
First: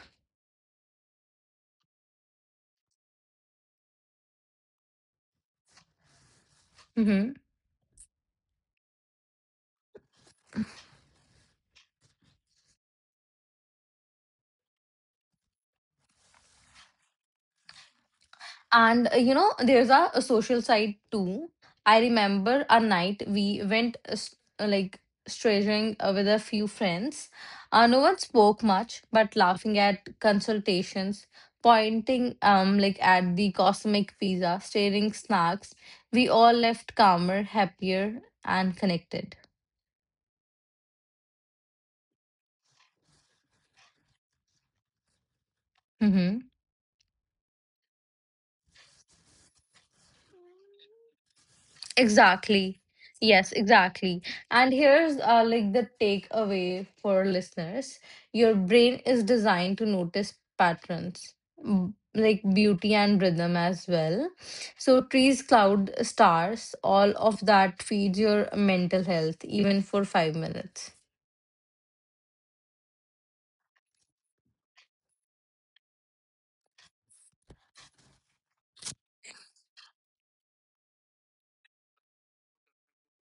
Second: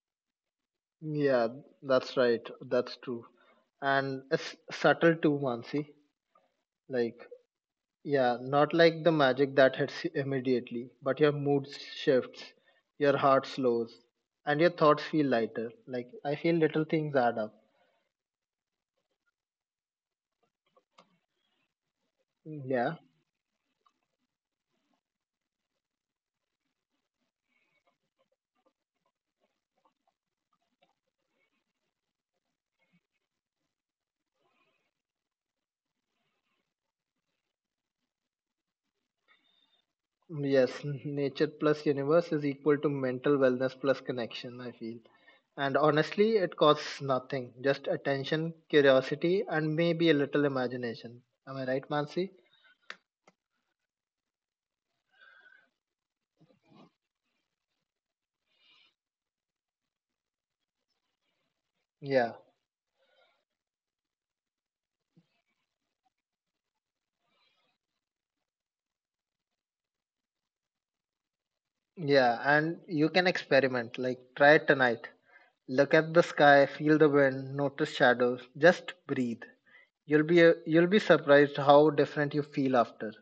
[SPEAKER 1] Yeah, that's right. That's true, and it's subtle too, Mansi. Like
[SPEAKER 2] Mm-hmm.
[SPEAKER 1] yeah, not like the magic that hits you immediately, but your mood shifts, your heart slows, and your thoughts feel lighter. Like I feel little things add up.
[SPEAKER 2] And you know, there's a social side too. I remember a
[SPEAKER 1] Yeah.
[SPEAKER 2] night we went like straying with a few friends. No one spoke much, but laughing at consultations, pointing like at the cosmic pizza, staring snacks. We all left calmer, happier, and connected.
[SPEAKER 1] Yes. Nature plus universe is equal to mental wellness plus connection, I feel. And honestly,
[SPEAKER 2] Mm-hmm.
[SPEAKER 1] it costs nothing. Just attention, curiosity, and maybe a little imagination. Am I right, Mansi?
[SPEAKER 2] Exactly. Yes, exactly. And here's like the takeaway for listeners. Your brain is designed to notice patterns,
[SPEAKER 1] Yeah.
[SPEAKER 2] like beauty and rhythm as well. So trees, cloud, stars, all of that feeds your mental health even for 5 minutes.
[SPEAKER 1] Yeah. And you can experiment. Like, try it tonight. Look at the sky, feel the wind, notice shadows. Just breathe. You'll be surprised how different you feel after.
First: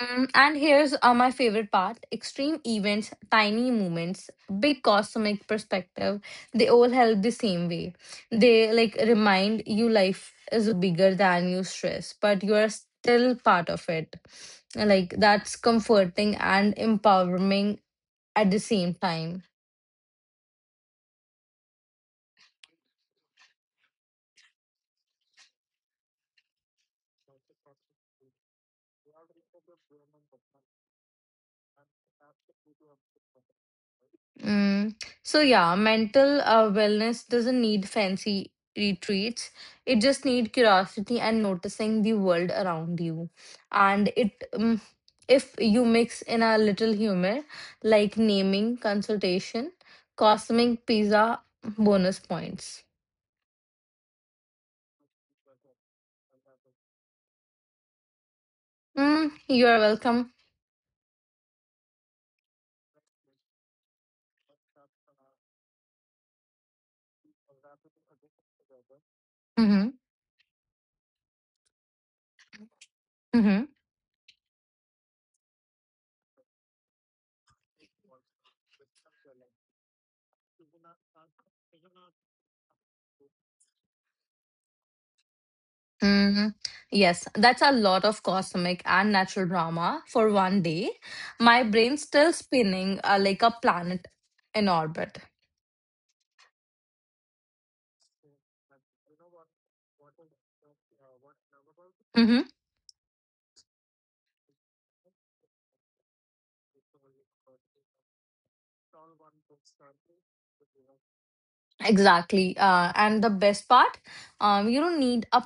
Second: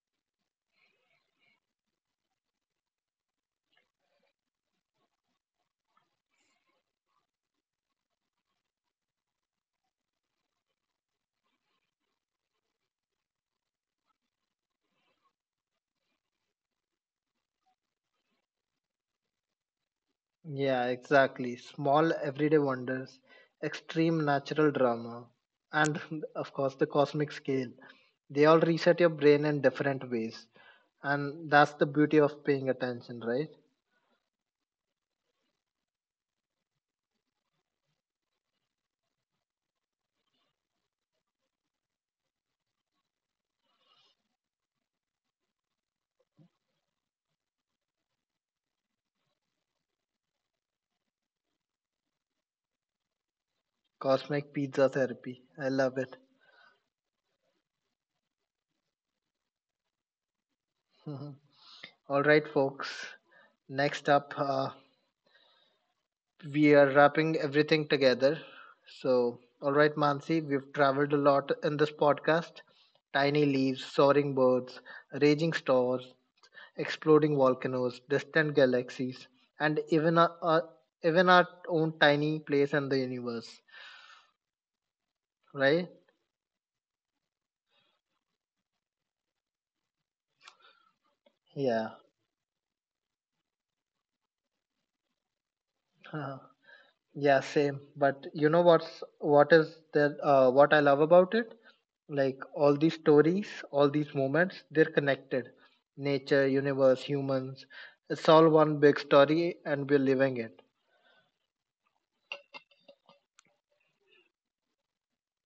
[SPEAKER 2] Mm, and here's my favorite part, extreme events, tiny moments, big cosmic perspective, they all help the same way. They like remind you life is bigger than you stress, but you are still part of it. Like, that's comforting and empowering at the same time.
[SPEAKER 1] Yeah, exactly. Small everyday wonders, extreme natural drama, and of course the cosmic scale. They all reset your brain in different ways. And that's the beauty of paying attention, right?
[SPEAKER 2] Mm. So yeah, mental wellness doesn't need fancy retreats. It just need curiosity and noticing the world around you. And it if you mix in a little humor, like naming, consultation, cosmic pizza, bonus points.
[SPEAKER 1] Cosmic pizza therapy. I love it.
[SPEAKER 2] Mm, you are welcome.
[SPEAKER 1] All right, folks. Next up, we are wrapping everything together. So, all right,
[SPEAKER 2] Mm-hmm.
[SPEAKER 1] Mansi, we've traveled a lot in this podcast. Tiny
[SPEAKER 2] Mm-hmm.
[SPEAKER 1] leaves, soaring birds, raging stars, exploding volcanoes, distant galaxies, and even our even our own tiny place in the universe, right?
[SPEAKER 2] Hmm. Yes, that's a lot of cosmic and natural drama for one day. My
[SPEAKER 1] Yeah.
[SPEAKER 2] brain's still spinning like a planet in orbit.
[SPEAKER 1] Uh, yeah, same. But you know what is there? What I love about it, like
[SPEAKER 2] Hmm.
[SPEAKER 1] all these stories, all these moments, they're connected. Nature, universe, humans, it's all one big story, and we're living it
[SPEAKER 2] Exactly. And the best part, you don't need a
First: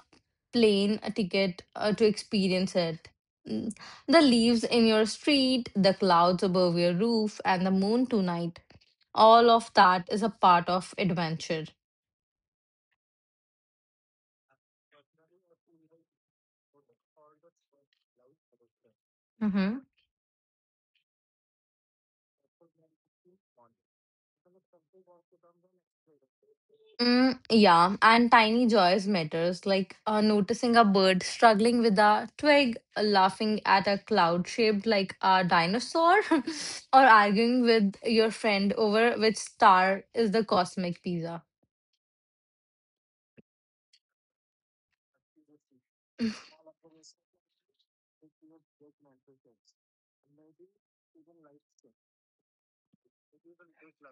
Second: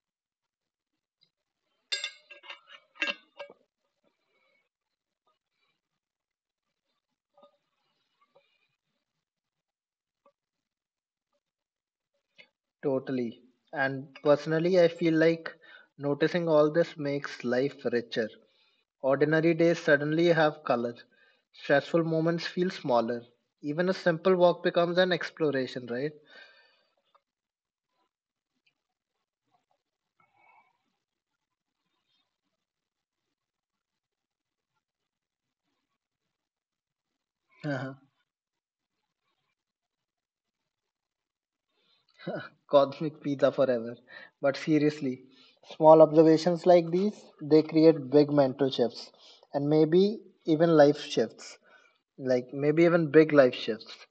[SPEAKER 2] plane ticket to experience it. Mm. The leaves in your street, the clouds above your roof, and the moon tonight. All of that is a part of adventure.
[SPEAKER 1] totally. And personally, I feel like noticing all this makes life richer. Ordinary days
[SPEAKER 2] Mm-hmm.
[SPEAKER 1] suddenly have color. Stressful moments feel smaller. Even a simple walk becomes an exploration, right?
[SPEAKER 2] Mm, yeah, and tiny joys matters, like noticing a bird struggling with a twig, laughing at a cloud shaped like a dinosaur, or arguing
[SPEAKER 1] Uh-huh.
[SPEAKER 2] with your friend over which star is the cosmic pizza.
[SPEAKER 1] Cosmic pizza forever. But seriously, small observations like these, they create big mental shifts and maybe even life shifts. Like maybe even big life shifts.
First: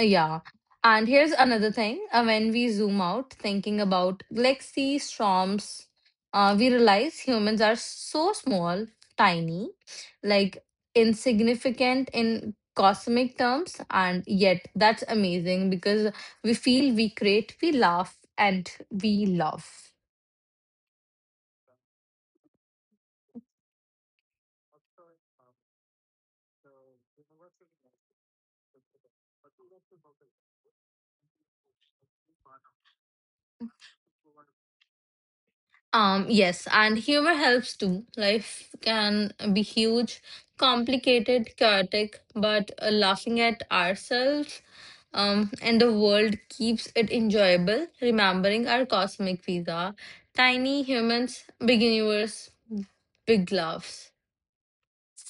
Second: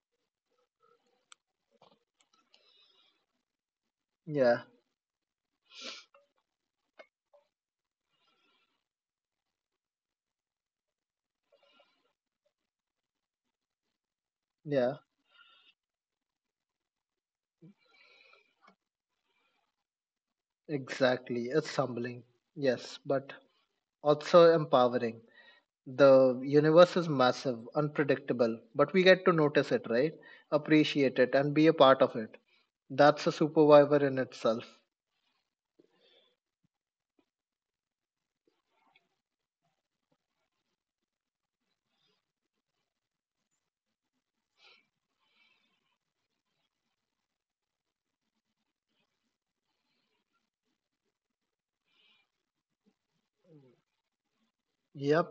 [SPEAKER 2] Yeah. And here's another thing. When we zoom out, thinking about
[SPEAKER 1] Yeah,
[SPEAKER 2] galaxy storms, we realize humans are so small, tiny, like insignificant in cosmic terms. And yet,
[SPEAKER 1] yeah,
[SPEAKER 2] that's amazing because we feel, we create, we laugh, and we love.
[SPEAKER 1] exactly. It's humbling. Yes, but also empowering. The universe is massive, unpredictable, but we get to notice it, right? Appreciate it and be a part of it. That's a superpower in itself.
[SPEAKER 2] Yes, and humor helps too. Life can be huge, complicated, chaotic, but laughing at ourselves and the world keeps it enjoyable. Remembering our cosmic pizza, tiny humans, big universe, big laughs.
[SPEAKER 1] Yep.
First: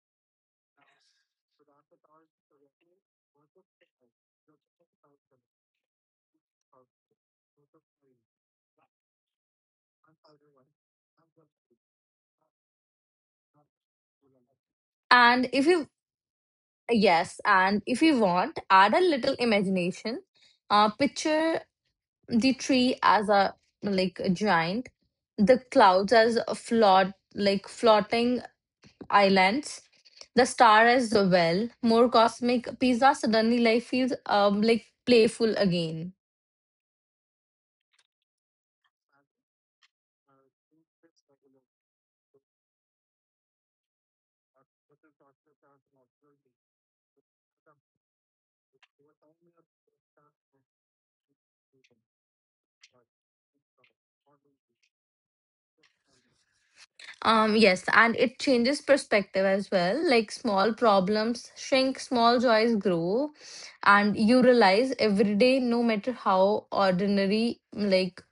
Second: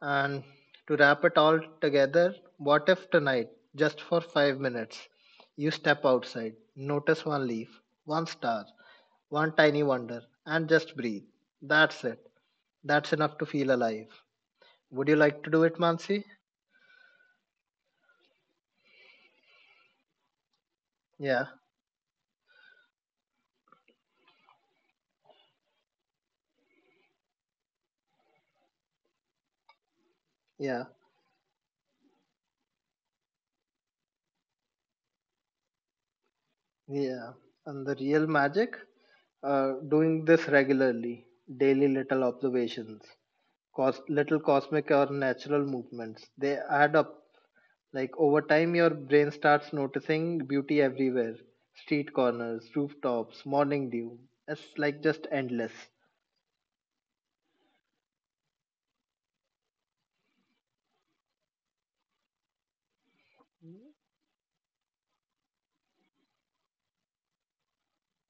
[SPEAKER 1] And to wrap it all together, what if tonight, just for 5 minutes, you step outside, notice one leaf, one star, one tiny wonder, and just breathe? That's it. That's enough to feel alive. Would you like
[SPEAKER 2] And
[SPEAKER 1] to do
[SPEAKER 2] if
[SPEAKER 1] it,
[SPEAKER 2] you,
[SPEAKER 1] Mansi?
[SPEAKER 2] yes, and if you want, add a little imagination.
[SPEAKER 1] Yeah,
[SPEAKER 2] Picture the tree as a like a giant, the clouds as a float like floating islands, the
[SPEAKER 1] yeah.
[SPEAKER 2] star as a well. More cosmic pizza, suddenly life feels like playful again.
[SPEAKER 1] Yeah, and the real magic, doing this regularly, daily little observations, little cosmic or natural movements, they add up. Like over time, your brain starts noticing beauty everywhere street corners, rooftops, morning dew. It's like just endless.
[SPEAKER 2] Um, yes, and it changes perspective as well. Like small problems shrink, small joys grow, and you realize every day, no matter how ordinary, like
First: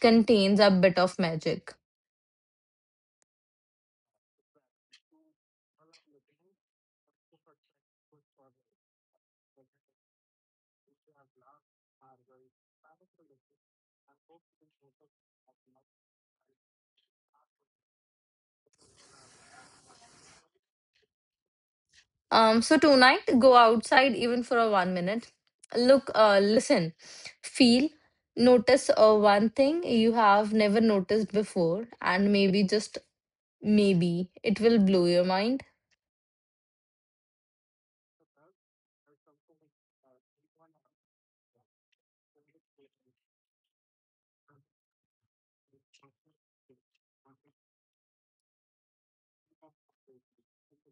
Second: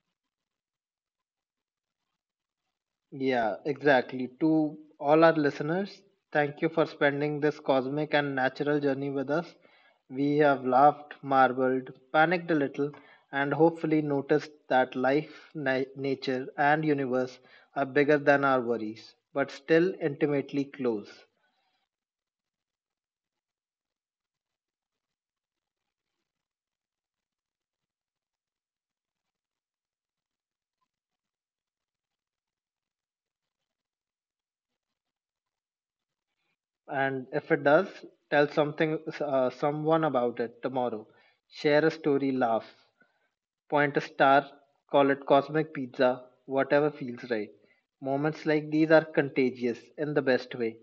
[SPEAKER 2] contains a bit of magic.
[SPEAKER 1] Yeah, exactly. To all our listeners, thank you for spending this cosmic and natural journey with us. We have laughed, marveled, panicked a little, and hopefully noticed that life, nature, and universe are bigger than our worries, but still intimately close.
[SPEAKER 2] So tonight, go outside even for a one minute. Look, listen, feel, notice one thing you have never noticed before, and maybe just maybe it will blow your mind.
[SPEAKER 1] And if it does, tell something, someone about it tomorrow. Share a story, laugh, point a star, call it cosmic pizza, whatever feels right. Moments like these are contagious in the best way.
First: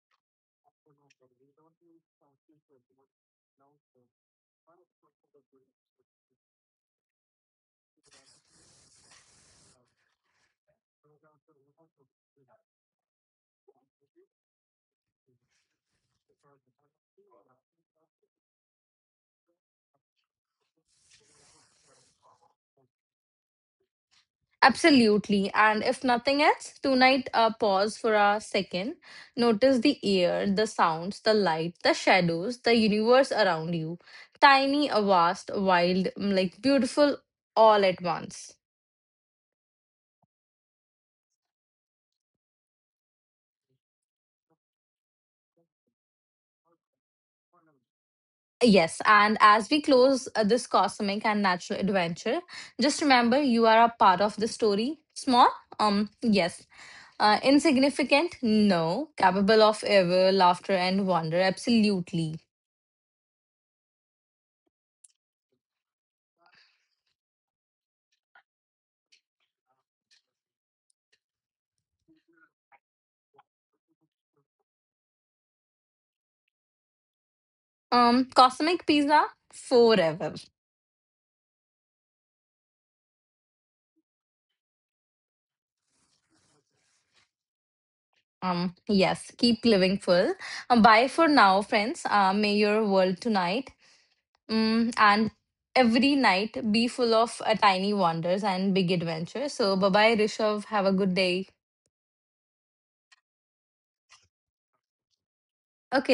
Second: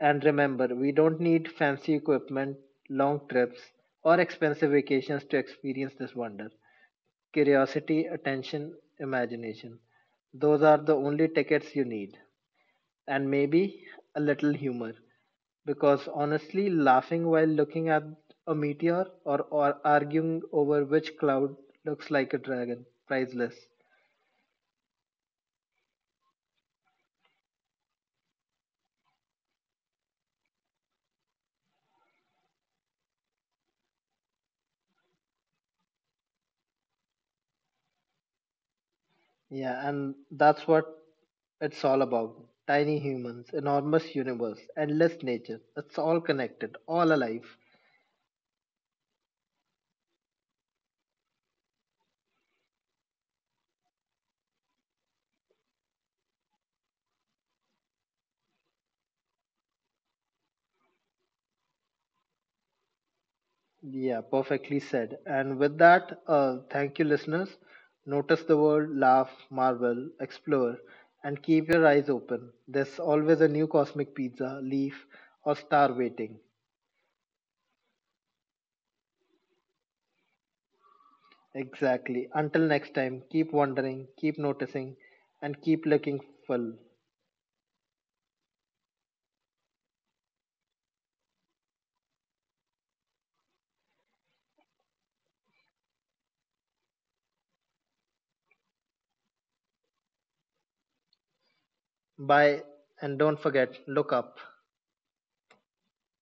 [SPEAKER 1] And remember, we don't need fancy equipment, long trips, or expensive vacations to experience this wonder. Curiosity, attention, imagination. Those are the only tickets you need and maybe a little humor. Because honestly, laughing while looking at a meteor or arguing over which cloud looks like a dragon, priceless.
[SPEAKER 2] Absolutely. And if nothing else, tonight, pause for a second. Notice the air, the sounds, the light, the shadows, the universe around you. Tiny, vast, wild, mm, like beautiful all at once.
[SPEAKER 1] Yeah, and that's what it's all about. Tiny humans, enormous universe, endless nature. It's all connected, all alive.
[SPEAKER 2] Yes, and as we close this cosmic and natural adventure, just remember you are a part of the story. Small, yes. Insignificant, no. Capable of ever laughter and wonder, absolutely.
[SPEAKER 1] Yeah, perfectly said. And with that, thank you, listeners. Notice the world, laugh, marvel, explore, and keep your eyes open. There's always a new cosmic pizza, leaf, or star waiting.
[SPEAKER 2] Cosmic pizza forever.
[SPEAKER 1] Exactly. Until next time, keep wondering, keep noticing, and keep looking full.
[SPEAKER 2] Yes. Keep living full. Bye for now, friends. May your world tonight, and every night be full of tiny wonders and big adventures. So, bye bye, Rishav. Have a good day.
[SPEAKER 1] Bye, and don't forget, look up.
[SPEAKER 2] Okay.